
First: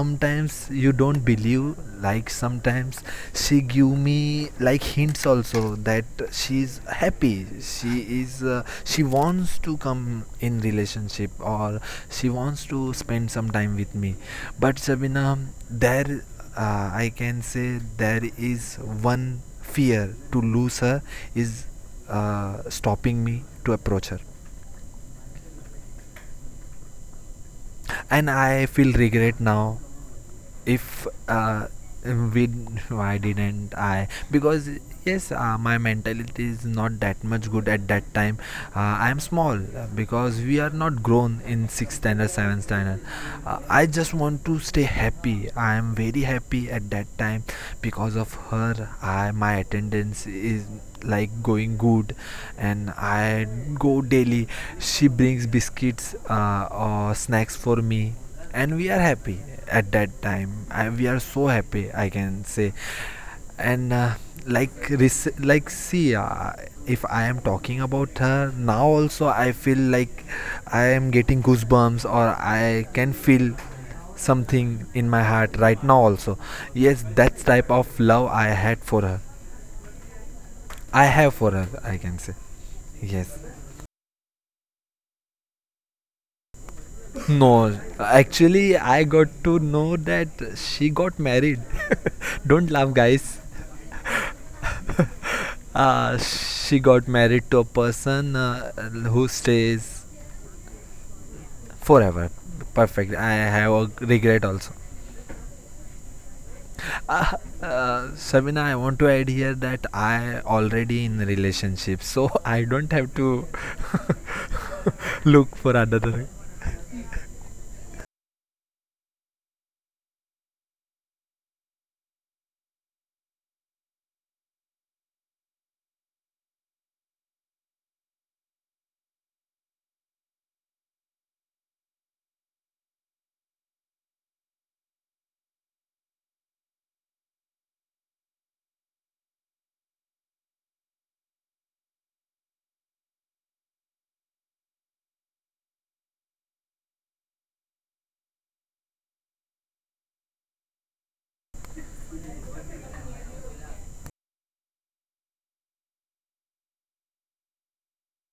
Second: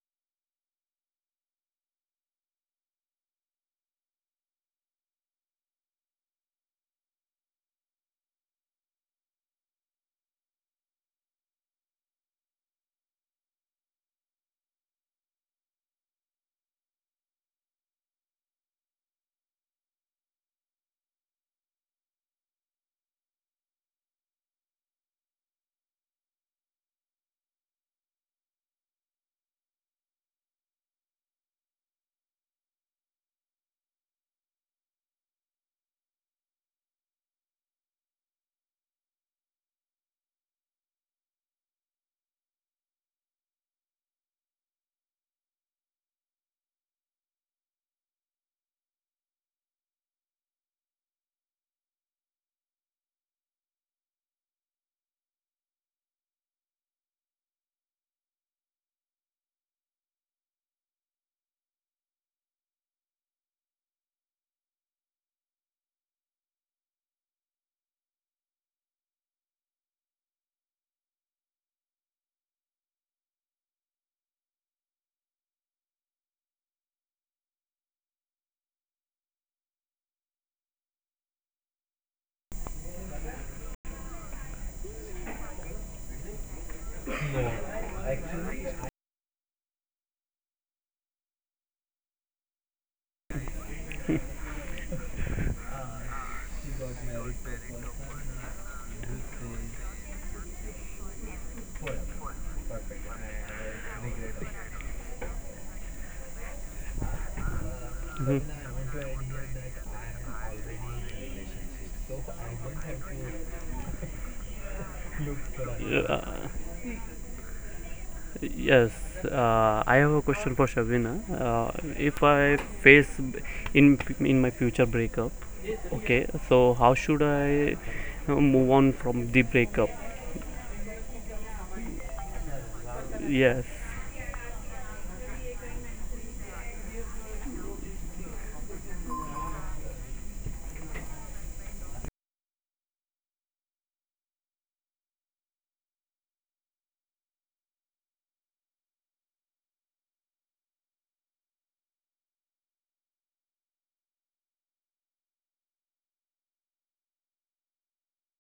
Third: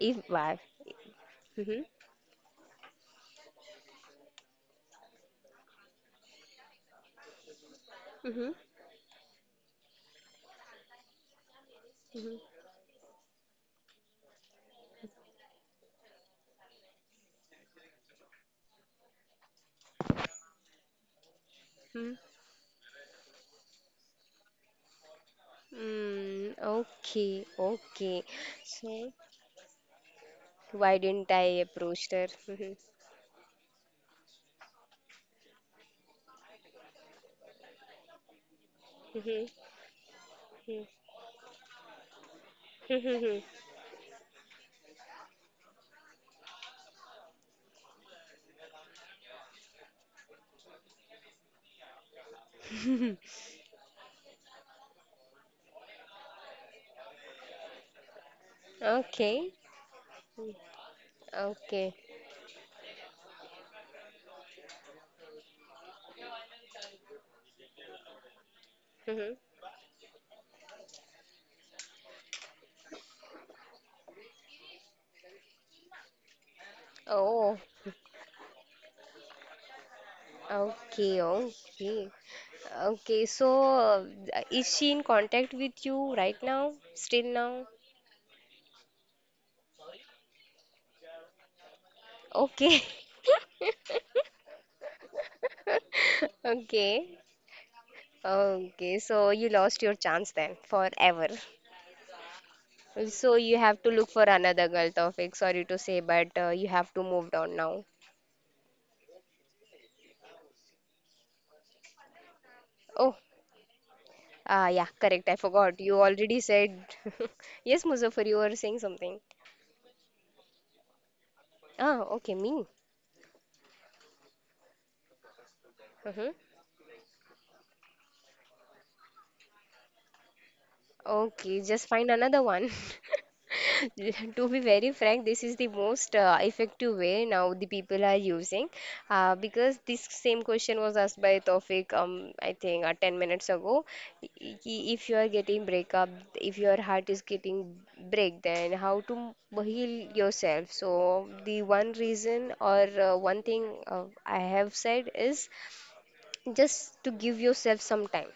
If why?
you don't believe,
Hmm.
like sometimes she give me like hints also that she's happy,
Hmm.
she wants to come in relationship, or she
Hmm.
wants to spend some time with me. But Sabina, there, I can say, there is one fear to lose her, is,
Hmm.
stopping me to approach her.
Okay, okay.
And I feel
So
regret now.
why
If,
didn't I approach her?
we
Mhm,
why didn't I, because yes, my mentality is not that much good at that time. I am
mhm,
small, because we are not grown in sixth standard, seventh standard.
mhm.
I just want to stay happy. I am very happy at that time because of her. I My attendance is like going good, and I go daily. She brings biscuits, or snacks for me, and we are happy
Okay,
at that time. We are so happy,
okay.
I can say. And like, like, see, if I am talking about her now, also
Hmm.
I feel like I am getting goosebumps, or I can feel something in my heart right now also. Yes, that's
Oh,
type of love I had for her, I
okay,
have for her, I
okay,
can say.
okay.
Yes.
So is she in contact with you right now? Still now?
No, actually, I got to know that she got married. Don't
Okay,
laugh, guys. She got
okay.
married to a person,
Okay,
who
so you lost your
stays
chance then forever.
forever. Perfect. I
So you
have
have to
a
look for
regret
another
also.
girl, Tawfiq. Sorry to say, but you have to move
Uh,
on now.
Mhm.
Sabina, I want to add here that I already in relationship, so I don't have
Oh,
to
ah, yeah, correct. I
look for
forgot. You
another.
already
Uh,
said. Yes, Muzaffar. You were saying
yes,
something.
I have a question for Shabina.
Ah,
If
okay,
I
me.
face in in my future breakup, okay,
Mm-hmm.
so how should I move on from the breakup?
Okay, just find another one.
Yes.
To be very frank, this is the most effective way now the people are using, because this same question was asked by Tofik, I think 10 minutes ago. I- i- If you are getting breakup, if your heart is getting break, then how to heal yourself? So the one reason or one thing I have said is just to give yourself some time,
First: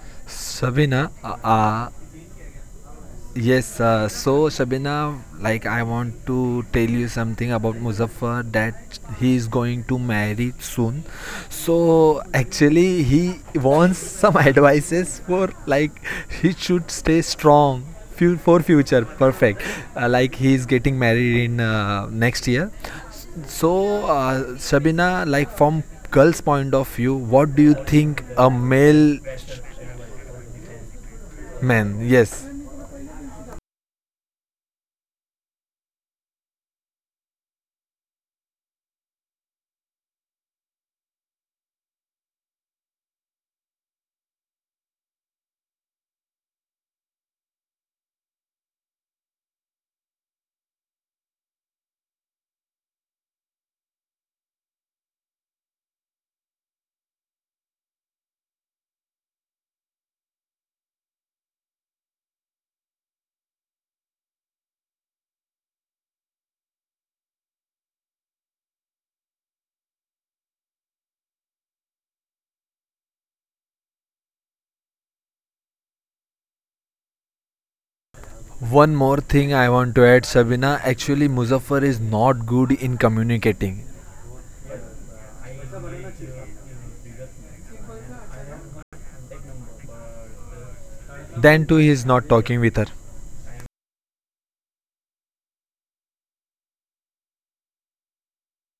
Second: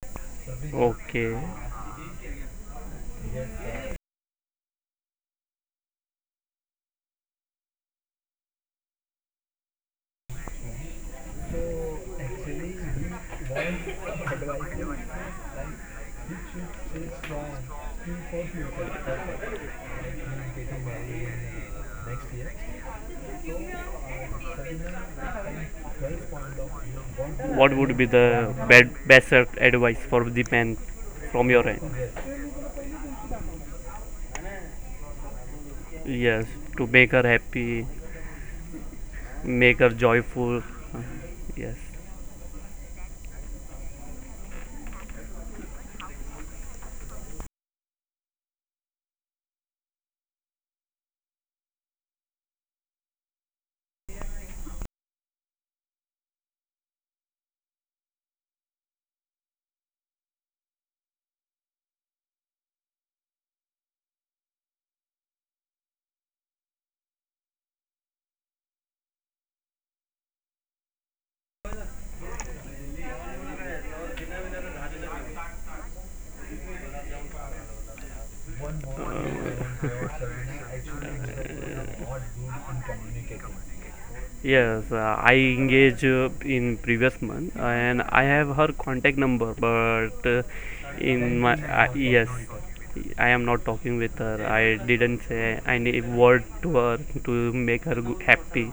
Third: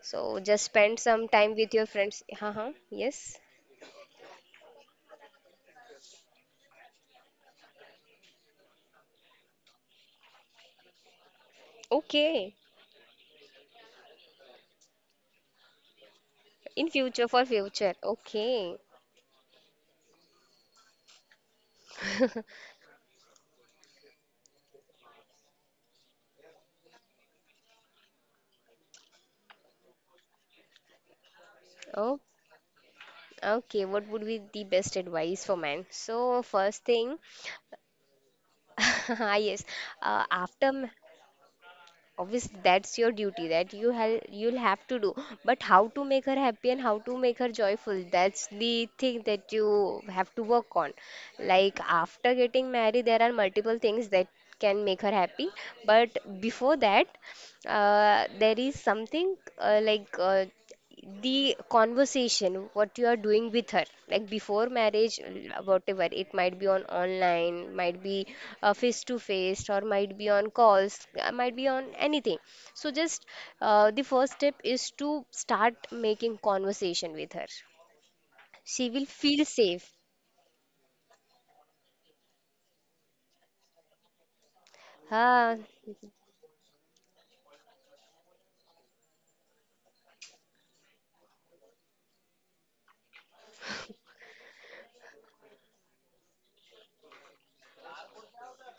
so just spend
Sabina,
some
Okay.
uh,
time with your
uh,
friends. Haha, yes.
Yes, so Shabina, like I want to tell you something about Muzaffar, that he is going to marry soon. So
Okay.
actually, he wants some advices for like he
In
should stay
future, for
strong
future.
fu- for
Okay.
future. Perfect. Like he is getting married in next year. So Shabina, like from girl's point of view, what do you
What would be
think a
the
male
best advice for the man from your end?
man?
Oh,
Yes.
okay. What would be the best advice for man? So,
Yes,
first
to make
thing,
her happy,
ah, yes.
make her
Uh,
joyful.
after ma-
Yes.
Obviously that's your duty that you'll have to do, but how to make her happy and how to make her joyful, that's the thing that you have to work on. Like, after getting married there are multiple things that can make her happy, but before that, there is something, the conversation what you are doing with her, like before marriage, whatever it might be, on online, might be face to face, or might be on calls, might be on anything. So just, the first step is to start making conversation with her. She
One
will
more
feel
thing I
safe.
want to add, Sabina. Actually, Muzaffar is not good in communicating.
Yes, I
Ah,
engage in previous month, and I have her contact number, but in my
Then too, he
I
is not
yes,
talking with her.
I am not talking with her. I didn't say any word to her to make her happy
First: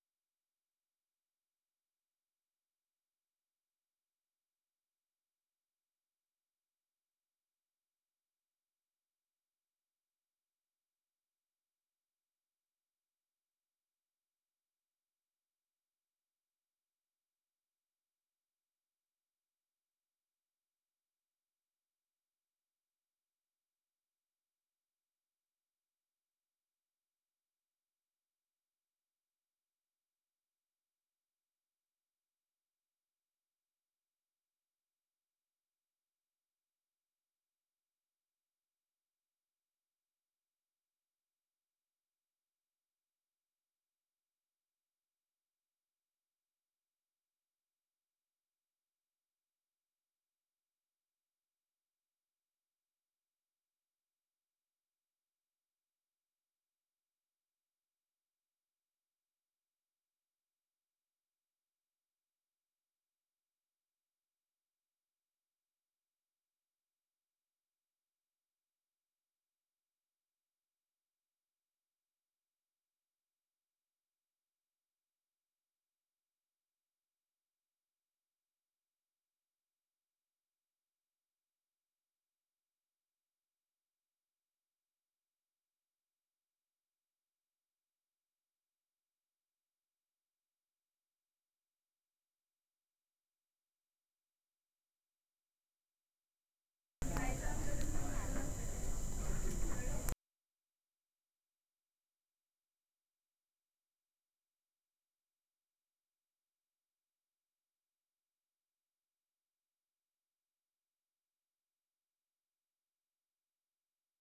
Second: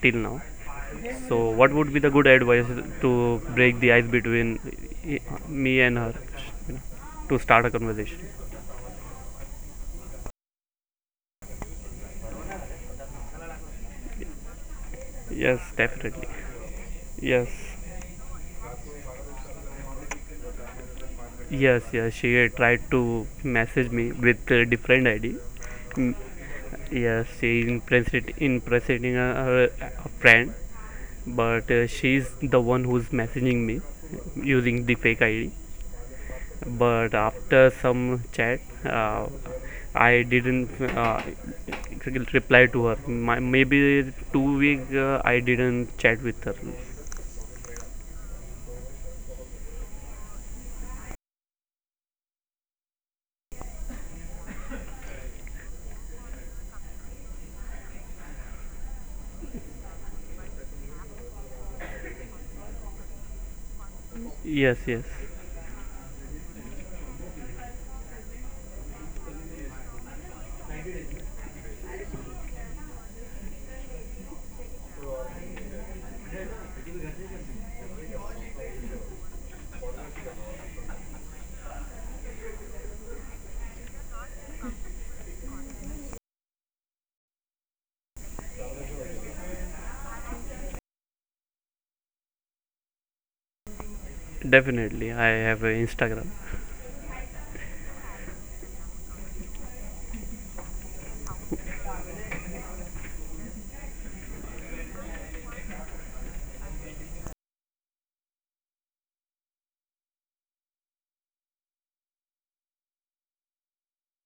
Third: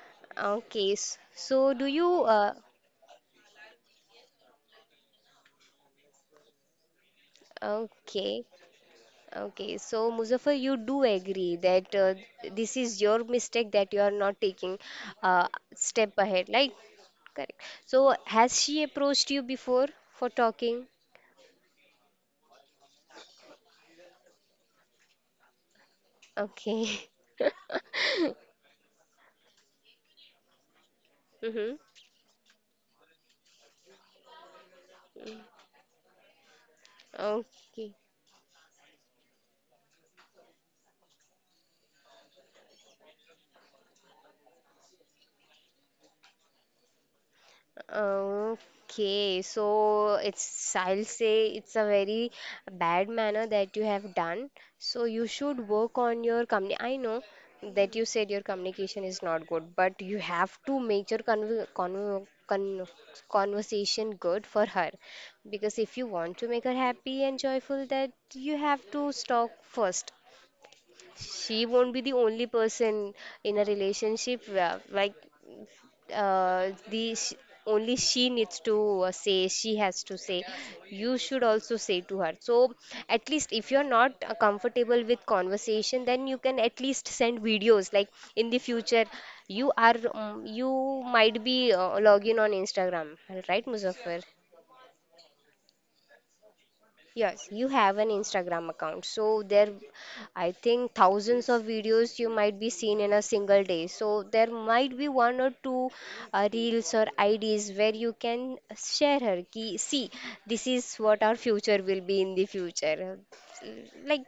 till now.
okay.
So, what
So do
would be the
you,
good advice to break the ice between me and her, you know, to start a conversation?
okay. Okay, so Muzaffar, you do agree that this is your mistake, that you are not taking uh,
Yes,
step
definitely.
ahead, right?
Yes,
Correct. So has she approached you before for talking?
yes. She tried to message me with a different ID. Mm,
Okay.
yes, she impressed impressing a friend, but
Hmm.
she's the one who's messaging me using the fake ID. But after
Okay.
some chat, I didn't uh, reply to her. Maybe 2 weeks I didn't chat with her.
Okay, so it's, I'll say, it's a very bad manner that you have done. So you should work on your company. I know that you said your communication is not good, but you have to make your con conversation good for
yes
her.
yes
Because if you want to make her happy and joyful, that you have to talk first. She won't be the only person in a relationship where, like uh, the sh- only she needs to say she has to say; you should also say to her. So at least, if you're not comfortable with conversation, then you can at least send videos, like in the future. You might be login on Instagram, right, Muzaffar?
Definitely, I have a Instagram.
Yes, you have an Instagram account. So there, I think, thousands of videos you might be seen in a single day. So there might be one or two reels or IDs where you can share her. Ki, see, this is what our future will be in the future. Like,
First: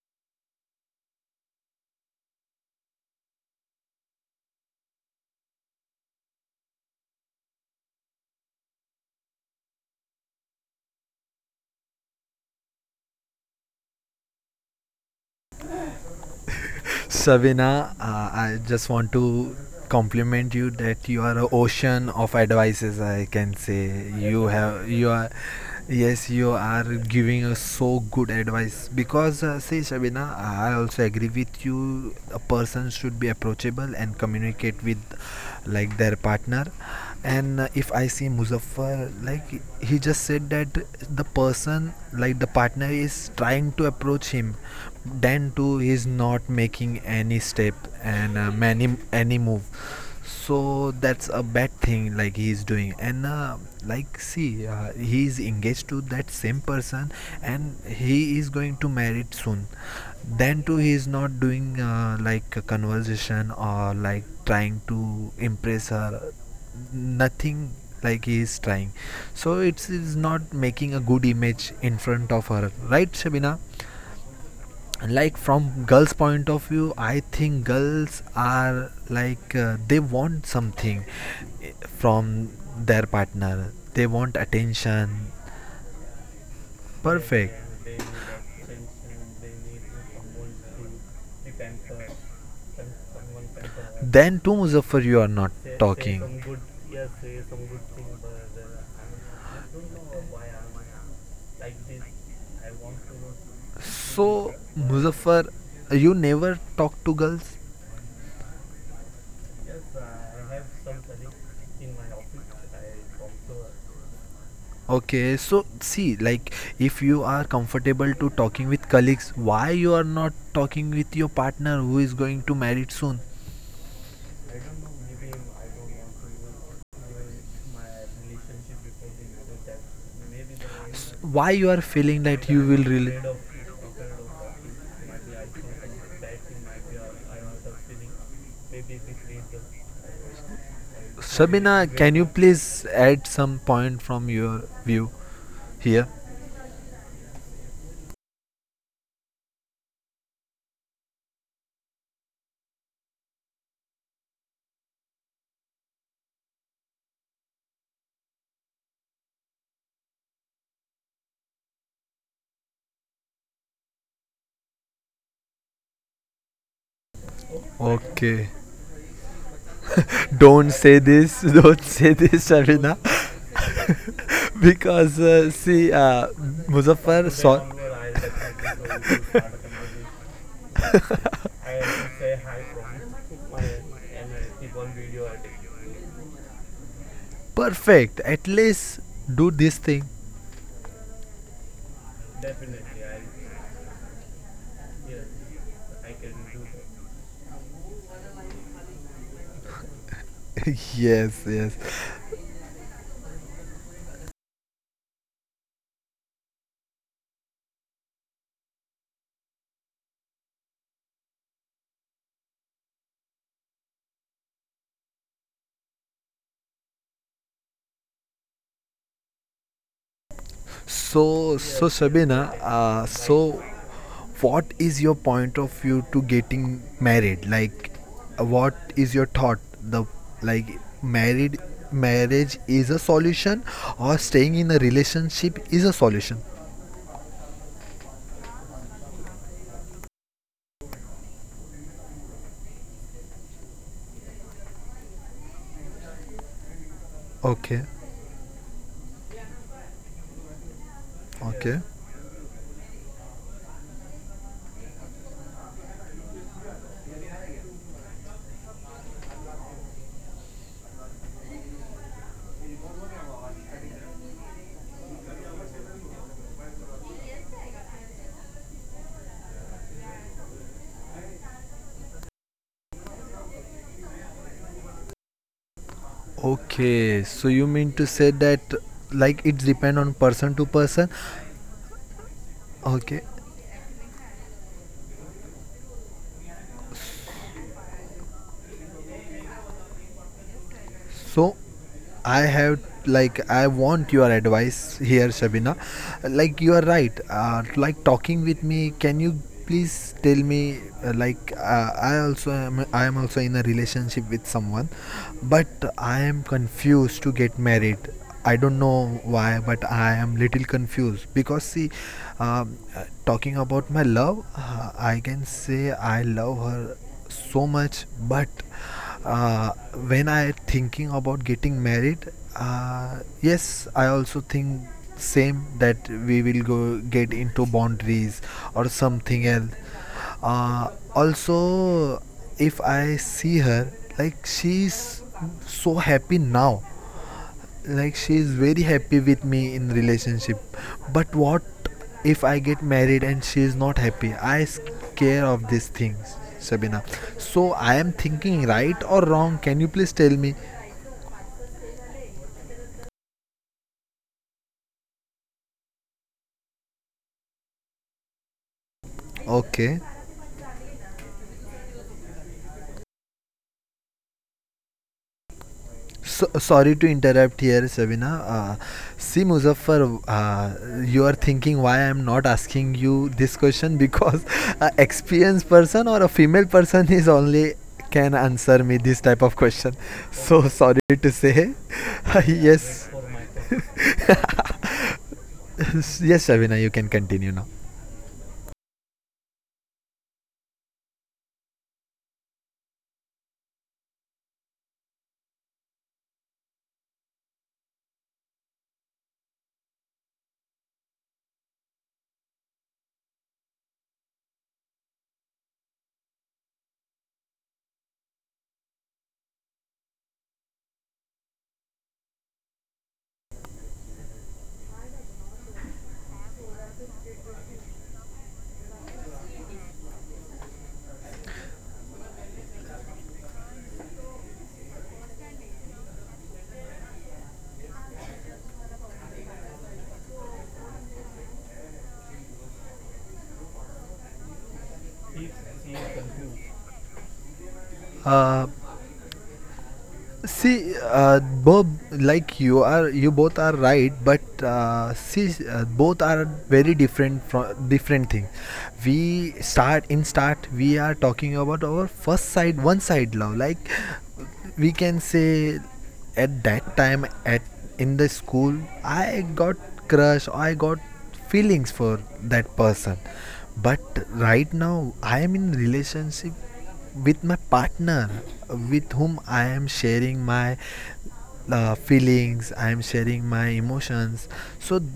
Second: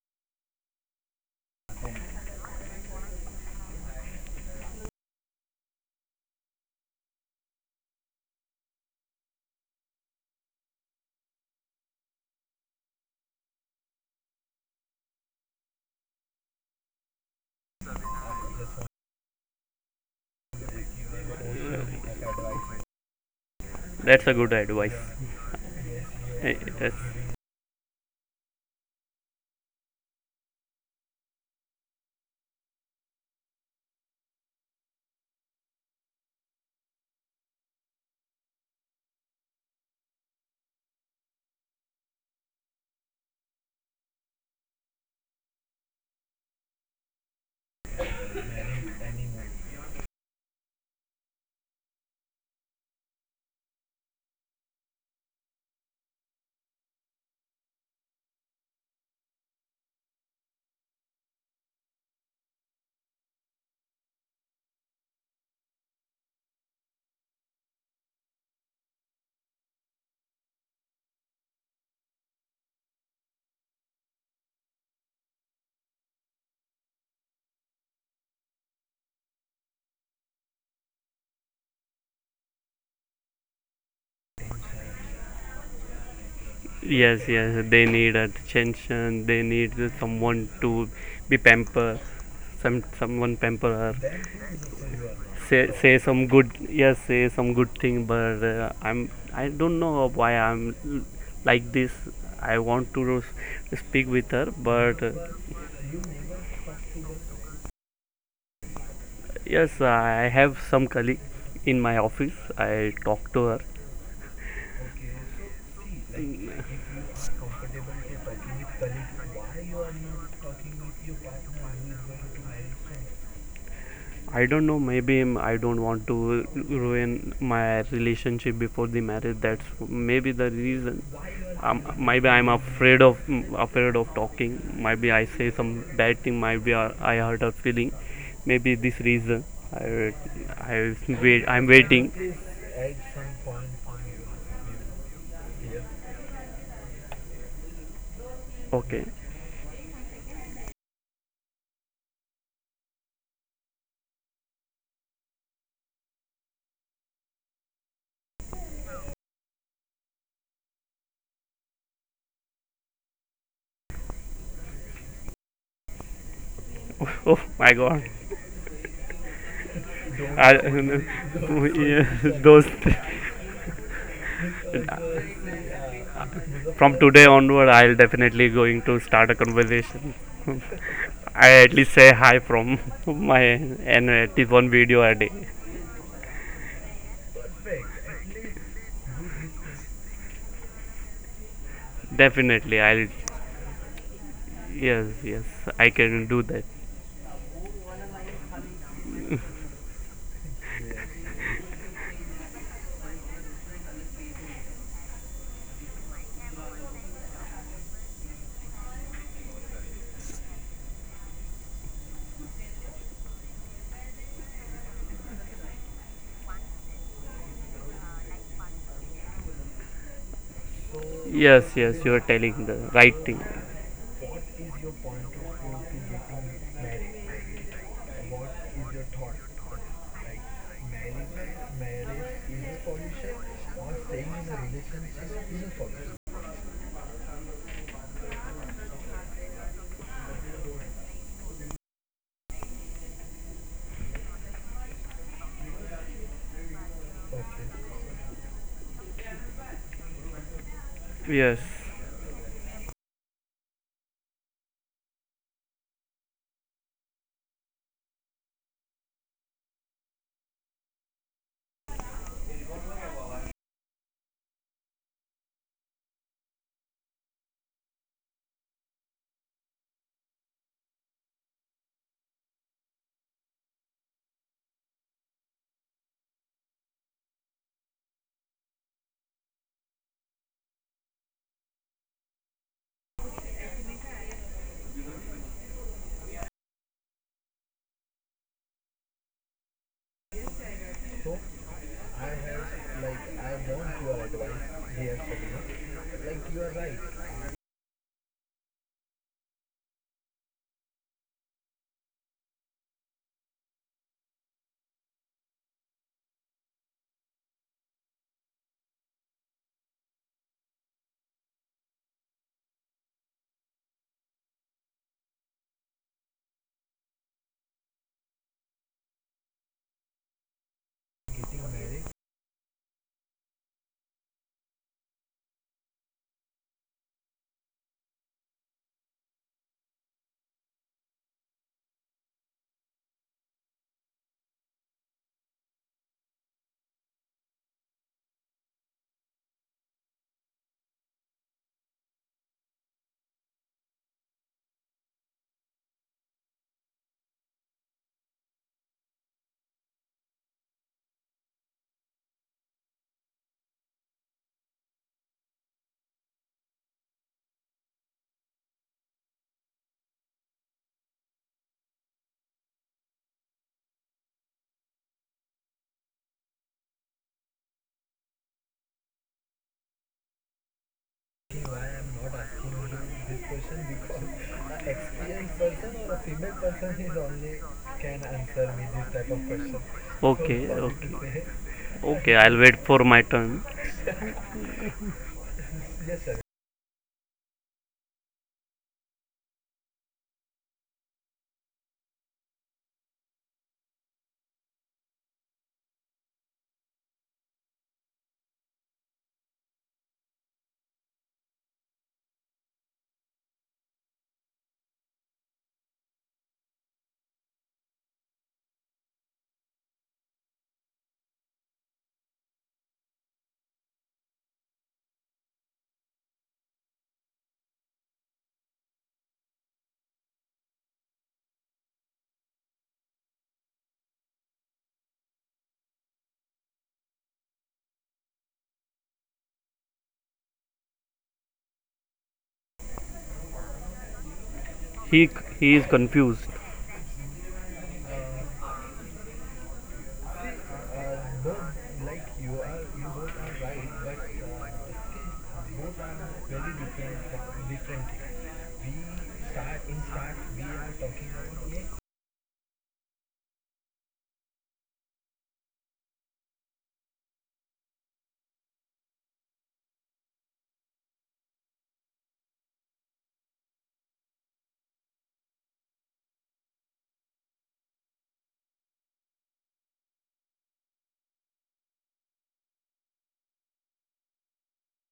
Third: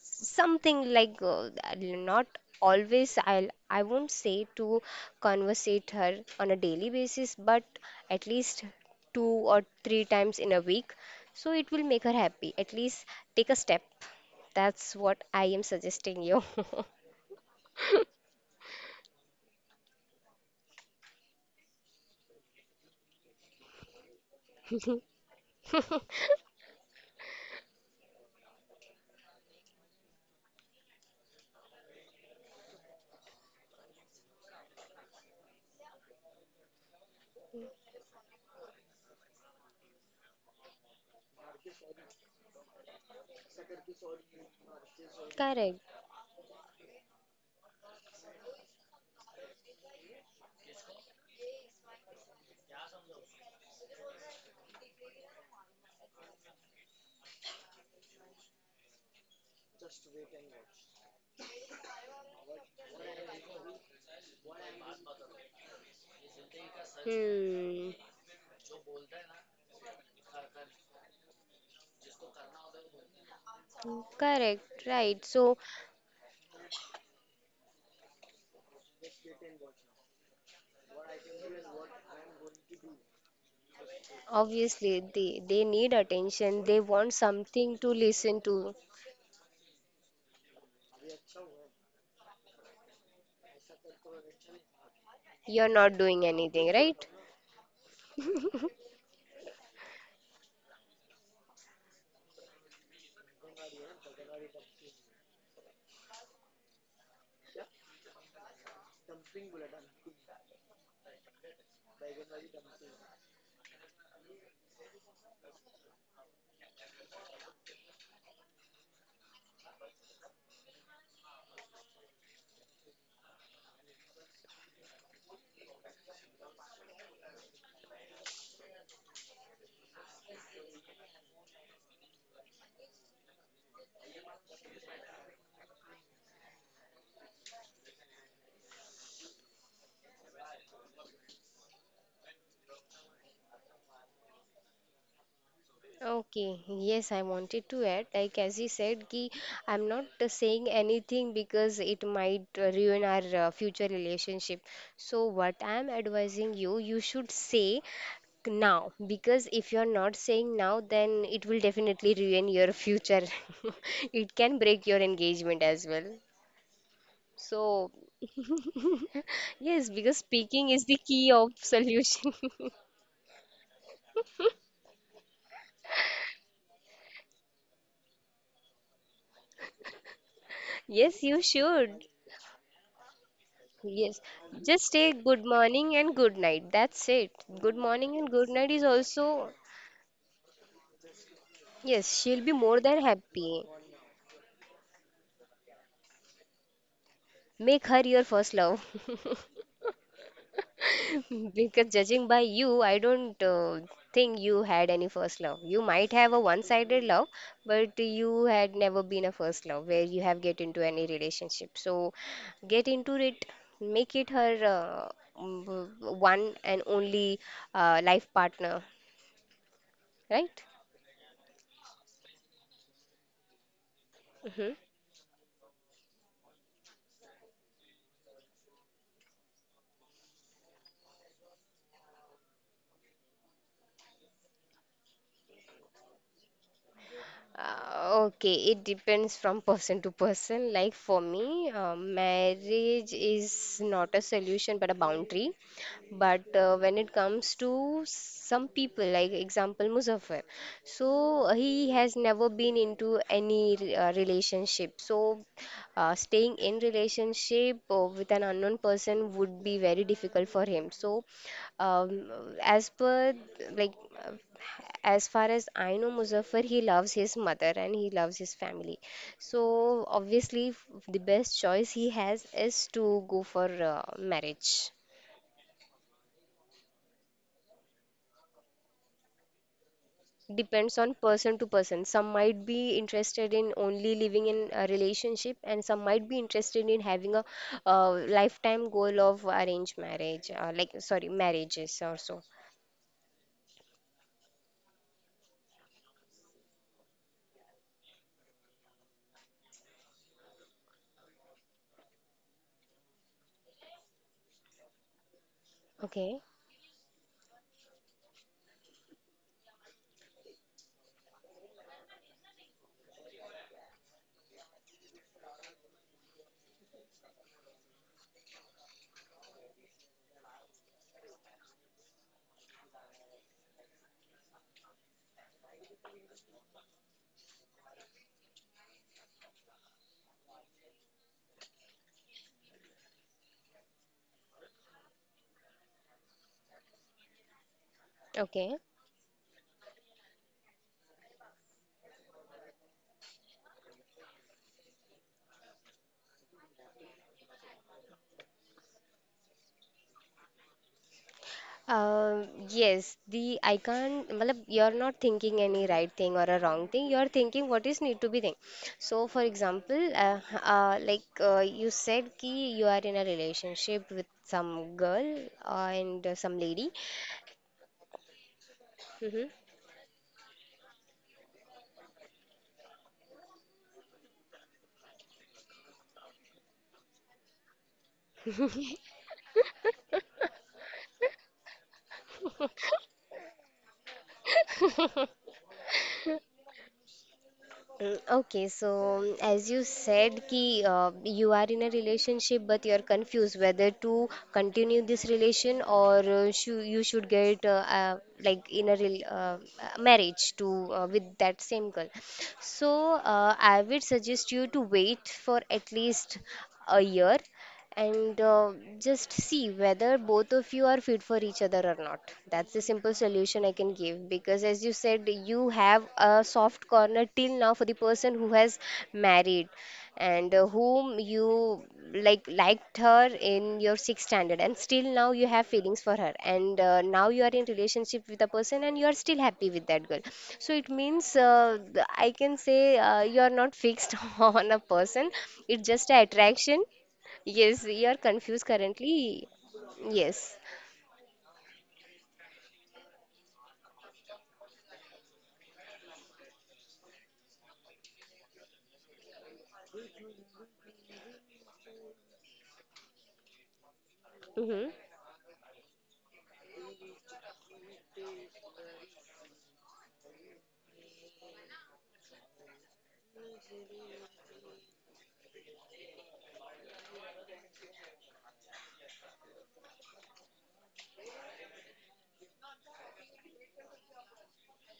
something like not always. I won't say to conversate her on a daily basis, but at least two or three times in a week, so it will make her happy. At least take a step. That's what I am suggesting you.
Savina, I just want to compliment you that you are a ocean of advices. I can say
That's a
you
good
have
advice.
you are yes, you
Uh,
are
yes
giving us so good advice because see, Shabina, I also agree with you, a person should be approachable and communicate with like their partner. And if I see Muzaffar, like he just said that the person, like the partner, is trying to approach him, then too
Correct.
he is not making any step and many any move. So that's a bad thing like he is doing. And like see, he is engaged to that same person and he is going to marry soon, then too he is not doing like a conversation or like trying to impress her, nothing
Hmm.
like he is trying. So it is not making a good image in front of her, right, Shabina?
Correct. Right.
Like
So
from girls point of view, I think girls are like they want something, eh, from their partner, they want
obviously
attention.
they need attention. They
Yeah,
want
yes,
perfect.
something
they
to
need
listen to.
attention. They need someone to be pamper, someone pamper her.
Then too, Muzaffar, you are not
You're
Say
not
say
talking.
some
doing
good
anything,
Yes,
right?
say some good thing, but I'm, I don't know why I'm like this. I want to speak
So
with her, but
Muzaffar, you never talk to girls?
yes, I have some colleague in my office. I talk to her.
Okay, so see, like if you are comfortable to talking with colleagues, why you are not talking with your partner who is going to marry soon?
I don't know. Maybe I don't want to ruin my relationship before the marriage. That's maybe the reason.
Why you are feeling
Maybe
that
I'm
you will
afraid
really?
of afraid of talking. Maybe I say some bad thing. Maybe I hurt her feeling. Maybe this reason. I I Wait. I'm
Sabina, can
waiting.
you please add some point from your view here?
Okay, yes, I wanted to add, like as you
Okay.
said, ki I'm not saying anything because it might ruin our future relationship. So what I'm advising you, you should say now, because if you're not saying now, then it will definitely ruin your future. It can break your engagement as well.
Oh my
So
God.
Okay.
yes, because
I,
Don't
speaking is
say
the
this.
key of
Don't say
yeah,
this,
solution.
those
Sabina, because see,
from
Muzaffar
today
saw.
onward, I'll definitely going to start a conversation.
Yes, you
I at least
should.
say hi from my, and
Yes,
at least one
just
video a
say
day.
good morning and good night. That's it. Good
Perfect.
morning and
At
good night is
least do
also,
this thing.
yes, she'll be
Definitely
more than
I'll
happy.
Yes, yes, I can do that.
Make her your first love.
Yes, yes.
Because judging by you, I don't think you had any first love. You might have a one-sided love, but you had never been a first love where you have get into any relationship. So get into it, make it her, one and only life partner, right?
So,
Yes,
so
yes, you're
Shabina,
telling the
uh,
right thing.
so what
Hmm.
is your point of view to getting married? Like, what is your thought? The like married marriage is a solution, or staying in a relationship is a solution?
Okay, it depends from person to person. Like for me, marriage is not a solution but a boundary. But when it comes
Okay,
to some people, like example Muzaffar,
yes
so
okay,
he has never been into any relationship. So staying in relationship with an unknown person would be very difficult for him. So as per like, as far as I know, Muzaffar, he loves his mother and he loves his family. So obviously, the best choice he has is to go for marriage.
okay. So you mean to say that like it depend on person to
Depends
person?
on person to person. Some might be
Okay,
interested in only living in a relationship, and some might be interested in having a uh, lifetime goal of arranged marriage, like, sorry,
so
marriages or
I
so.
have like I want your advice here, Shabina. Like you are right. Like talking with me, can you please tell me? Like I also am. I am also in a relationship with someone, but
Okay,
I am confused to get married. I don't know why, but I am little confused because see, talking about my love, I can say I love her so much, but uh, when I thinking about getting married, yes I also think same that we will go get into boundaries or something else. Also if I see her, like she's so happy now, like she is
okay.
very happy with me in relationship. But what if I get married and she is not happy? I scare of these things, Sabina. So I am thinking right or wrong, can you please tell me?
Uh, yes, the I can't. Matlab, you're not thinking any right thing or a wrong thing. You're thinking what is need to be thing. So, for example,
Okay.
you said, ki you are in a relationship with some girl and some
So,
lady.
sorry to interrupt here, Sabina.
Mhm.
See, Muzaffar, you are thinking why I am not asking you this question, because a experienced person or a female person is only can answer me this type of question.
okay,
So sorry
okay.
to say,
Okay, I'll wait for
yes,
my turn.
yes, Sabina, you can continue now.
Okay, so as you said, ki you are in a relationship but you are confused whether to continue this relation or you should get like in a rel marriage to, with that same girl. So I would suggest you to wait for at least a year, and just see whether both of you are fit for each other or not. That's the simple solution I can give because, as you said, you have a soft corner till now for the person who has married, and whom you liked her in your sixth standard, and still now you have feelings for her, and now you are in relationship with a person and you are still happy with that girl, so it means, I can say, you are not fixed on a
he
person.
he is
It's just
confused.
an attraction. Yes, we are
Uh,
confused currently. Yes.
See, Bob, like you are, you both are right, but see, both are very different from different thing. We start in start, We are talking about our first side, one side love. Like we
Mm-hmm.
can say, at in the school, I got crush, I got feelings for that person. But right now I am in relationship with my partner, with whom I am sharing my feelings, I am sharing my emotions. So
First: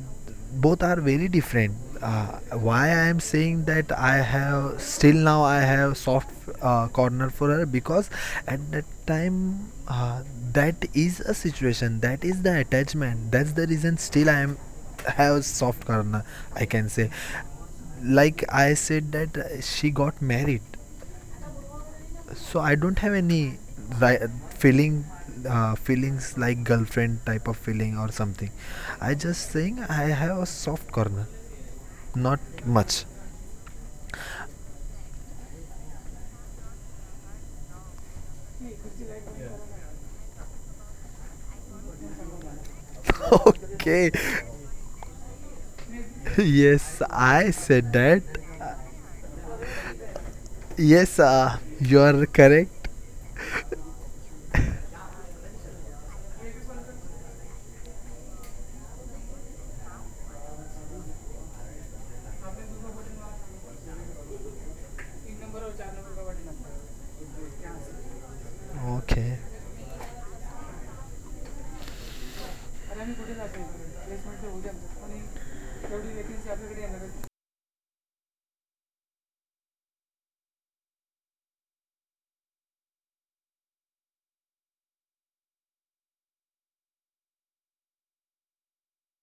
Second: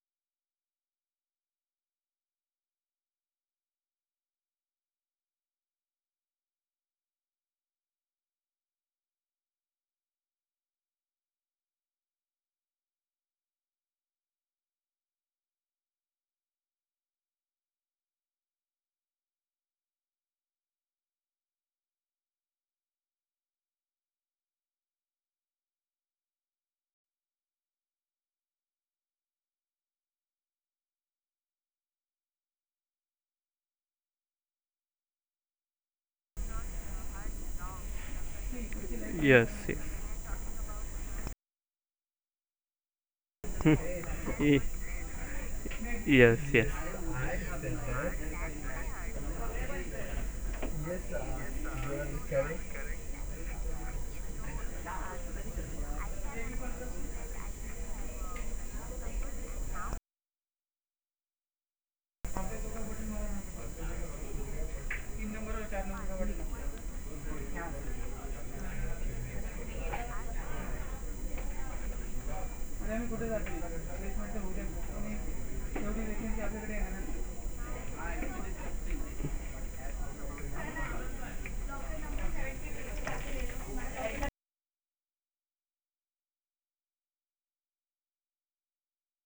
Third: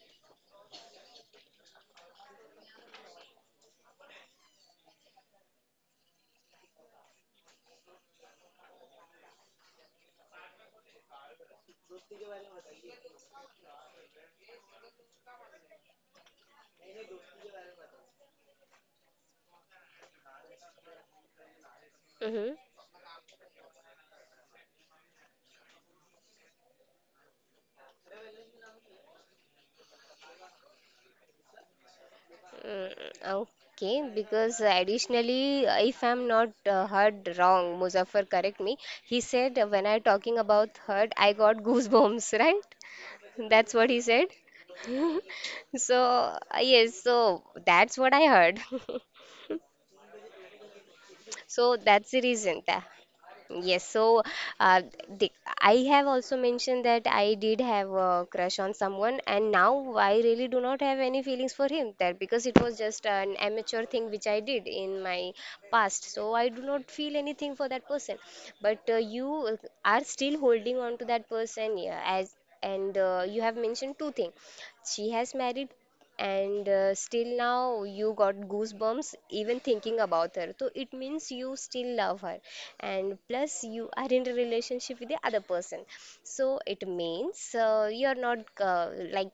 both are very different. Why I am saying that I have still now I have soft corner for her? Because at that time, that is a situation, that is the attachment, that's the reason still I am have soft corner, I can say. Like I said that she got married,
Mm-hmm.
so I don't have any ri- feeling, feelings like girlfriend type of feeling or something. I just saying I have a soft corner, not
Mm,
much.
okay, because additionally, if I'm not heard wrong, Muzaffar, correct me. He said
Yes,
when
yes.
I talking about heard, I got goosebumps, right? That's what he said.
Okay.
So
yes, yes,
yes, so
Yes,
that's
I
what I
said
heard.
that. Yes,
So that's
you
the
are
reason.
correct.
Yes, so uh, the, I have also mentioned that I did have a crush on someone, and now I really do not have any feelings for him, that because it was just an amateur thing which I did in my past. So I do not feel anything for that person. But you
Okay,
are still holding on to that person, yeah, as, and you have mentioned two things. She has married, and still now you got goosebumps even thinking about her, so it means you still love her, and plus you are in a relationship with the other person, so it means you're not, uh, like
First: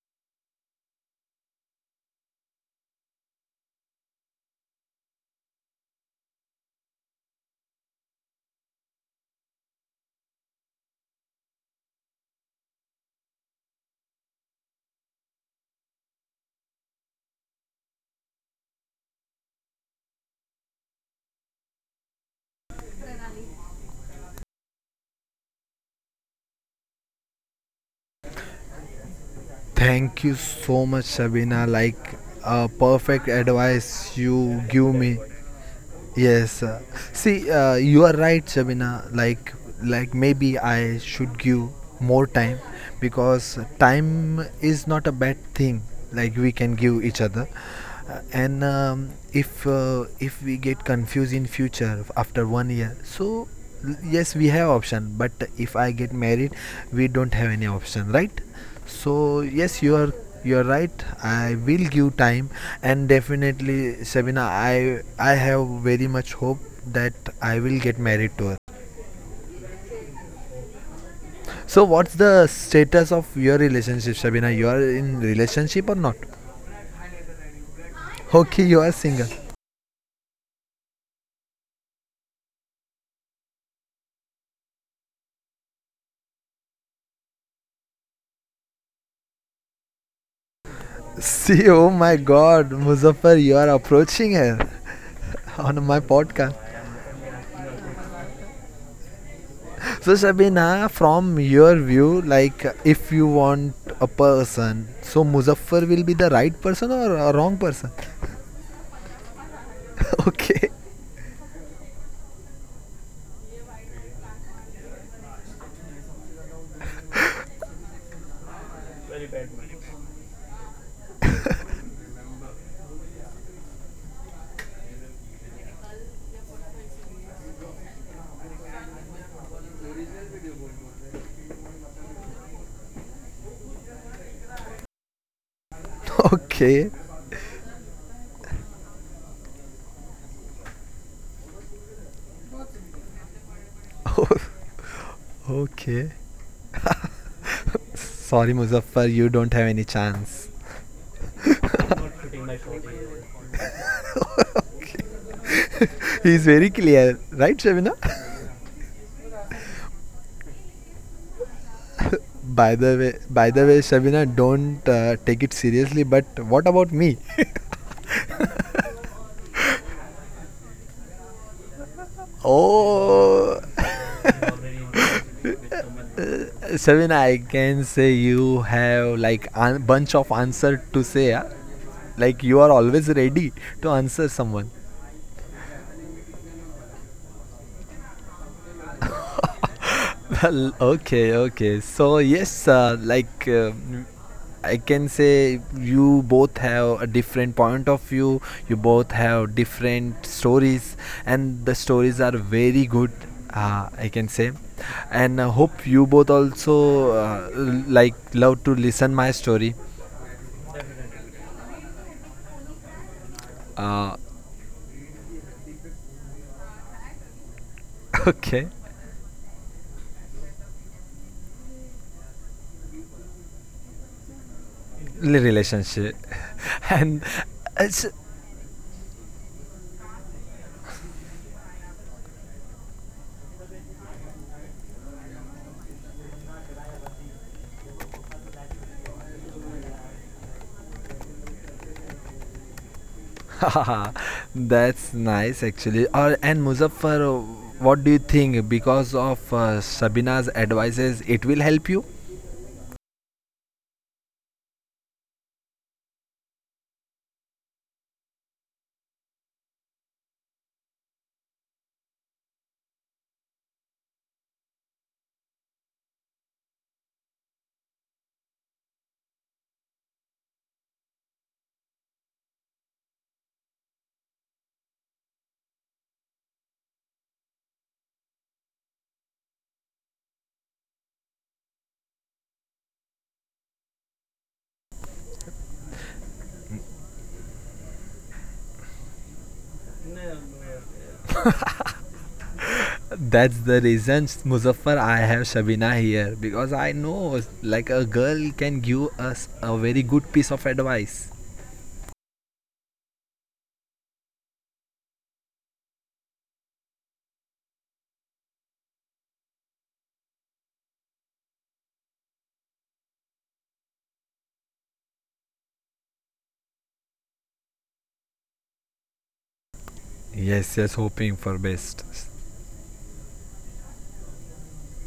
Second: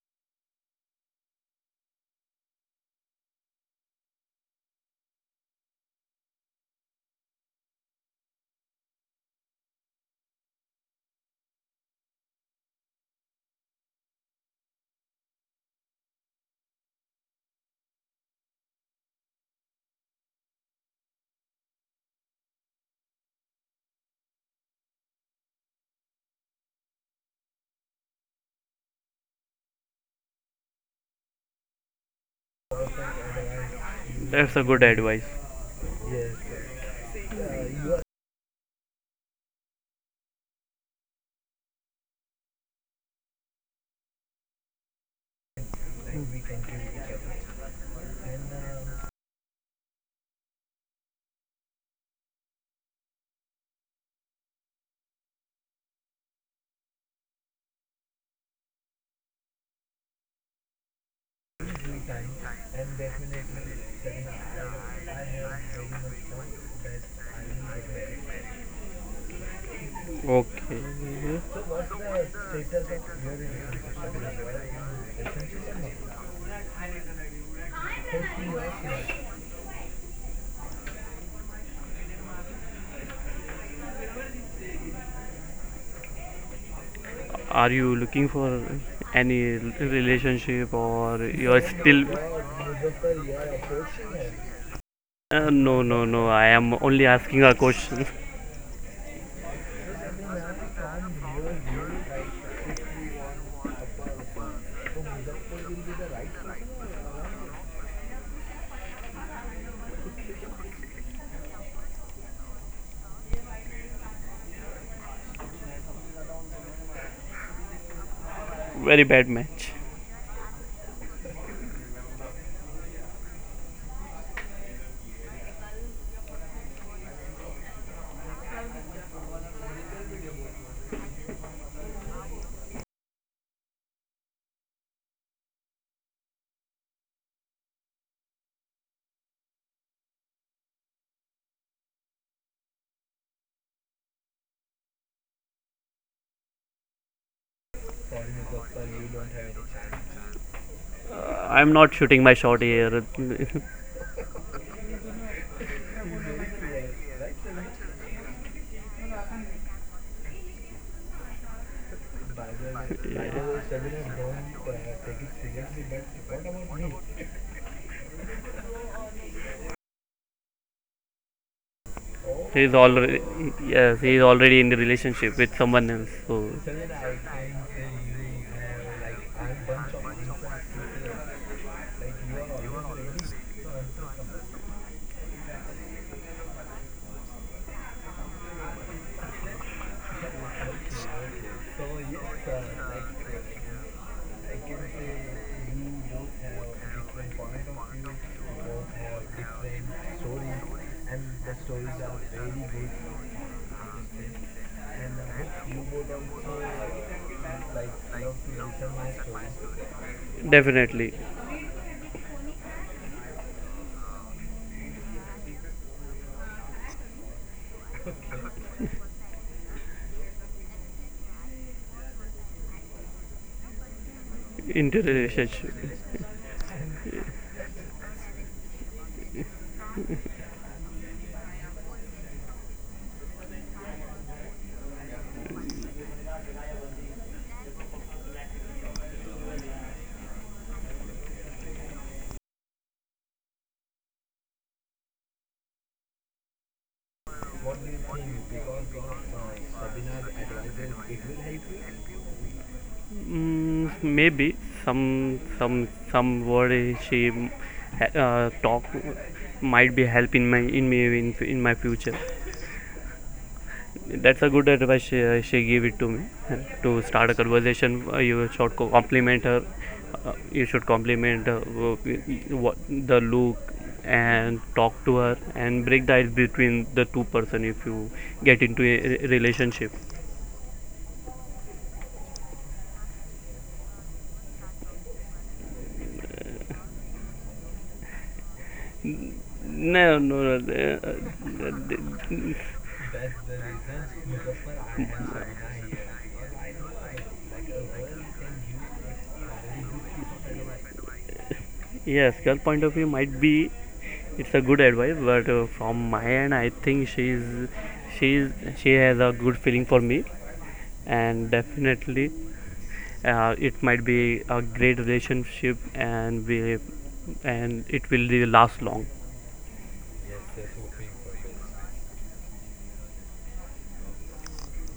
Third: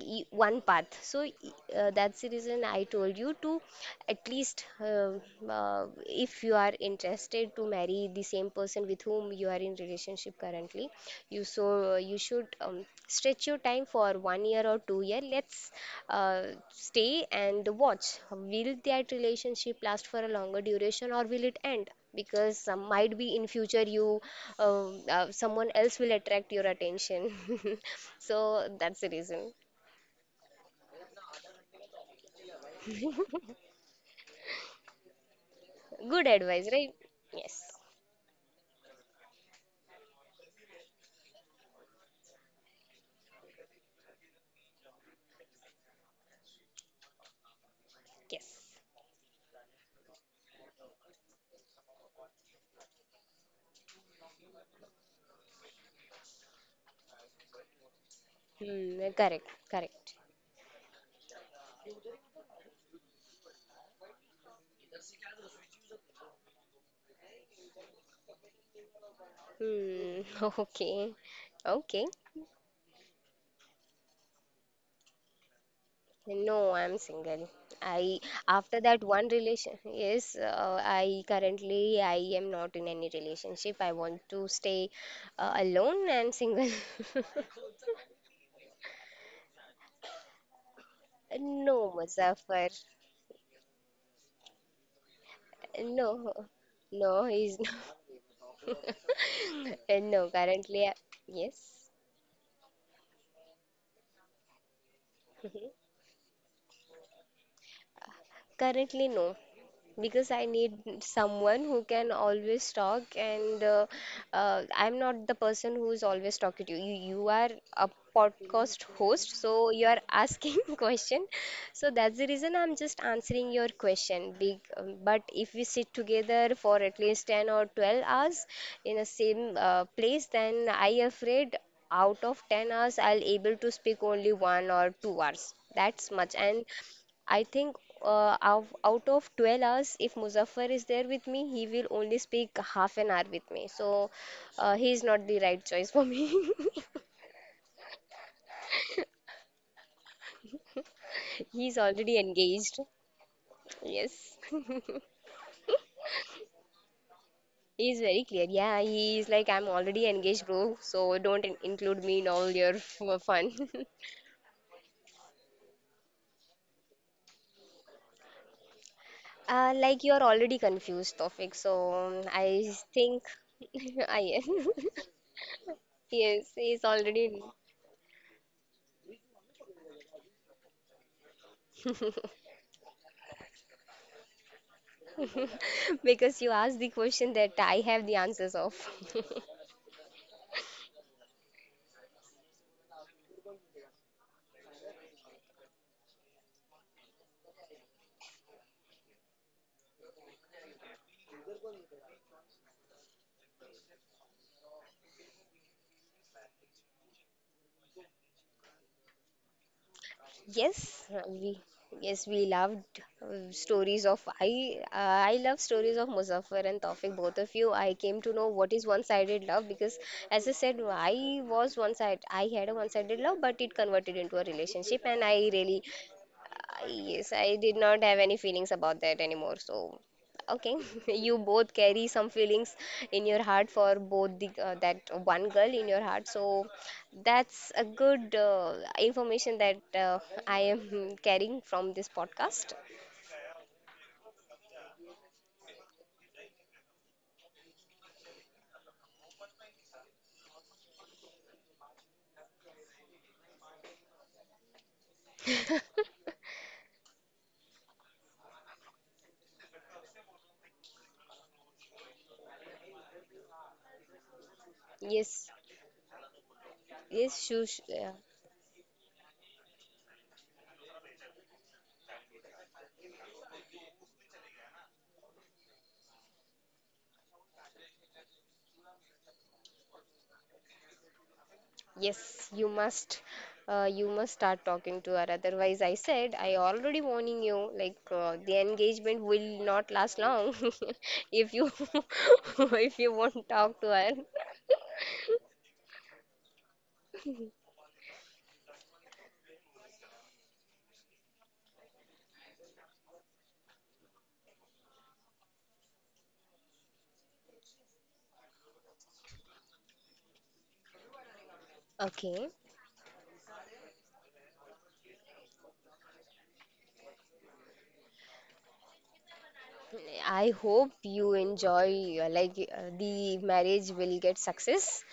y- one path, so that's the reason I told you to at least, if you are interested to marry be the same person with whom you are in relationship currently, you, so you should, stretch your time for 1 year or 2 year, let's uh, stay and watch, will that relationship last for a longer duration or will it end, because might be in future you, uh, someone else will attract your attention. So that's the reason.
thank you so much, Sabina. Like a perfect advice
that's
you
a good
give me.
advice.
Good
Yes.
advice, right?
See,
Yes,
you are right, Shabina. Like maybe I should give more time because time is not a bad thing. Like we can give each other. Uh,
yes.
and um, if uh, if we get confused in future after 1 year, so yes, we have option. But if I get married, we don't have any option, right?
Hmm,
So
correct.
yes,
Correct.
you are right. I will give time, and definitely, Sabina, I have very much hope that I will get married to her.
Hmm. Okay.
Okay.
So
Okay.
what's the status of your relationship, Sabina? You are in relationship or not?
No, I'm single. I
Okay, you
After
are
that
single.
one relation, yes, I currently I am not in any relationship. I want to stay, alone and single.
Are you looking for any relationship, or you
See,
are
oh
No,
still?
my God,
Muzaffar.
Muzaffar, you are approaching her on
No,
my
no, no.
No,
I
podcast.
am only
no,
asking
he's
a
not.
question.
So,
No,
Shabina,
currently,
from your
yes.
view, like if you want a person, so Muzaffar will be the right person or a wrong person?
Currently, no, because I
Okay,
need someone who can always talk, and I'm not the person who's always talking to you. You are a podcast
Very bad
host, so
match.
you are asking question. So that's the reason I'm just answering your question. Big, but if we sit together for at least 10 or 12 hours in a same place, then I afraid, out of 10 hours, I'll able to speak only 1 or 2 hours, that's much. And
okay,
I think, out of 12 hours, if Muzaffar is there with me, he will only speak half an hour with me. So he is not the right choice for
okay.
me.
Sorry, Muzaffar, you don't have any chance.
He
I'm
is
not
already
shooting my shot
engaged.
here.
Yes.
Okay. He's very clear, right, Shabina?
He is very clear. Yeah, he is like, I'm already engaged, bro. So don't include me in all your
By
fun.
the way, Shabina, don't take it seriously. But what about me?
Like, you're already confused, Tofik. So I
he's
think,
already
Oh,
Yes, he's
I am.
already in the relationship with someone else. So
Yes, he's
Shabina, I
already.
can say you have like a bunch of answer to say. Huh? Like you are always ready to answer someone.
Because you asked the question that I have the answers of.
Well, okay, okay. So yes, like I can say you both have a different point of view. You both have different stories, and the stories are very good. I can say, and I hope you both also like love to listen my story.
Yes,
definitely
we loved stories of
Uh,
I love stories of Muzaffar and Tawfiq, both of you. I came to know what
okay,
is one-sided love because, as I said, I had a one-sided love but it converted into a relationship,
into
and I
relationship.
really
Relationship, and
yes, I did not
it's
have any feelings about that anymore. So, okay, you both carry some feelings in your heart for both the that one girl in your heart. So, that's a good information that uh, I am carrying from this podcast.
That's nice actually. Or and Muzaffar, what do you think? Because of Shabina's advices, it will help you.
Mm, maybe some word she talk might be helping my in me in my future. That's a good advice
Yes,
she gave it to me to start a
yes, Shush,
conversation.
yeah.
You should compliment her. You should compliment what the look and talk to her and break the ice between the two-person if you get into a relationship.
Yes, you must. You must start talking to her. Otherwise, I said, I already warning you. Like, the engagement will not last
No, no,
long
no.
if you if you won't
That's
talk to
the
her.
reason, Muzaffar, I have Shabina here, because I know like a girl can give us a very good piece of advice.
Yes, girl point of view might be it's a good advice, but from my end, I think she's she has a good feeling for me, and definitely,
Okay,
it might be a great relationship, and we and it will really last long.
I
Yes,
hope
yes,
you
hoping for best.
enjoy, the marriage will get success,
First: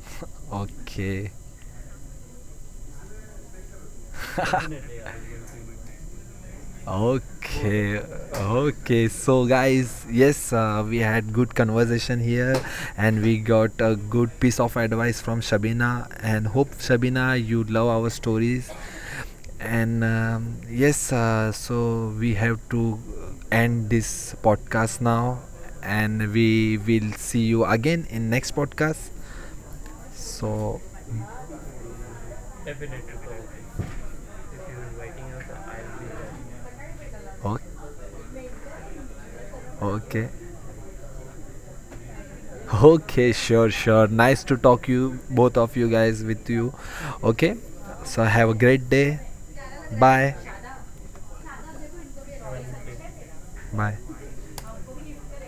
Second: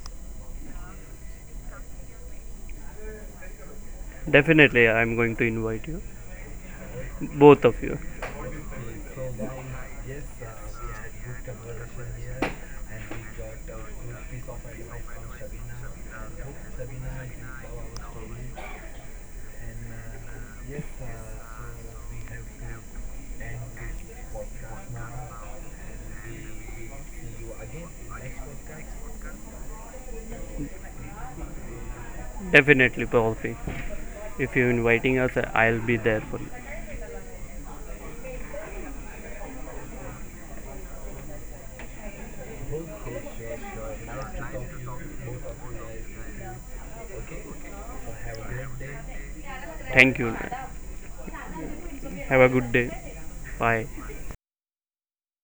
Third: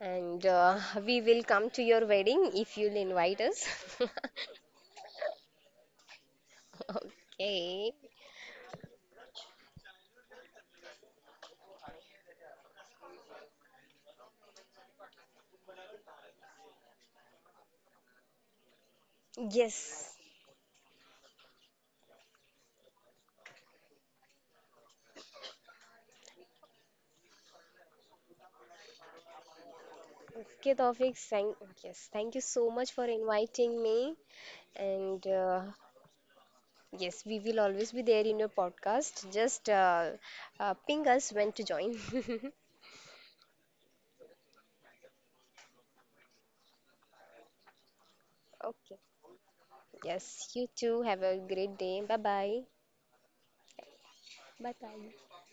and we
Okay.
will come to your wedding if you'll invite us.
Definitely, I'm going to invite you, both of
Okay.
Okay,
you.
okay. So, guys, yes, we had good conversation here, and we got a good piece of advice from Shabina. And hope Shabina, you love our stories. And
Yes.
yes, so we have to end this podcast now, and we will see you again in next podcast.
Okay,
So,
Tawfiq, thank, yes, thank you so much for
Definitely, Paulfi.
inviting me.
If you're inviting
And
us, I'll be there for you.
yes, we will
okay,
always be there in your podcast. Just
okay.
ping us when to join.
Okay, sure, sure. Nice to talk you both of you guys with you. Okay. So have a great
Okay.
day.
Thank you.
Bye.
Yes, you too. Have a great day. Bye
Have a
bye.
good day.
Bye.
Bye.
Bye bye.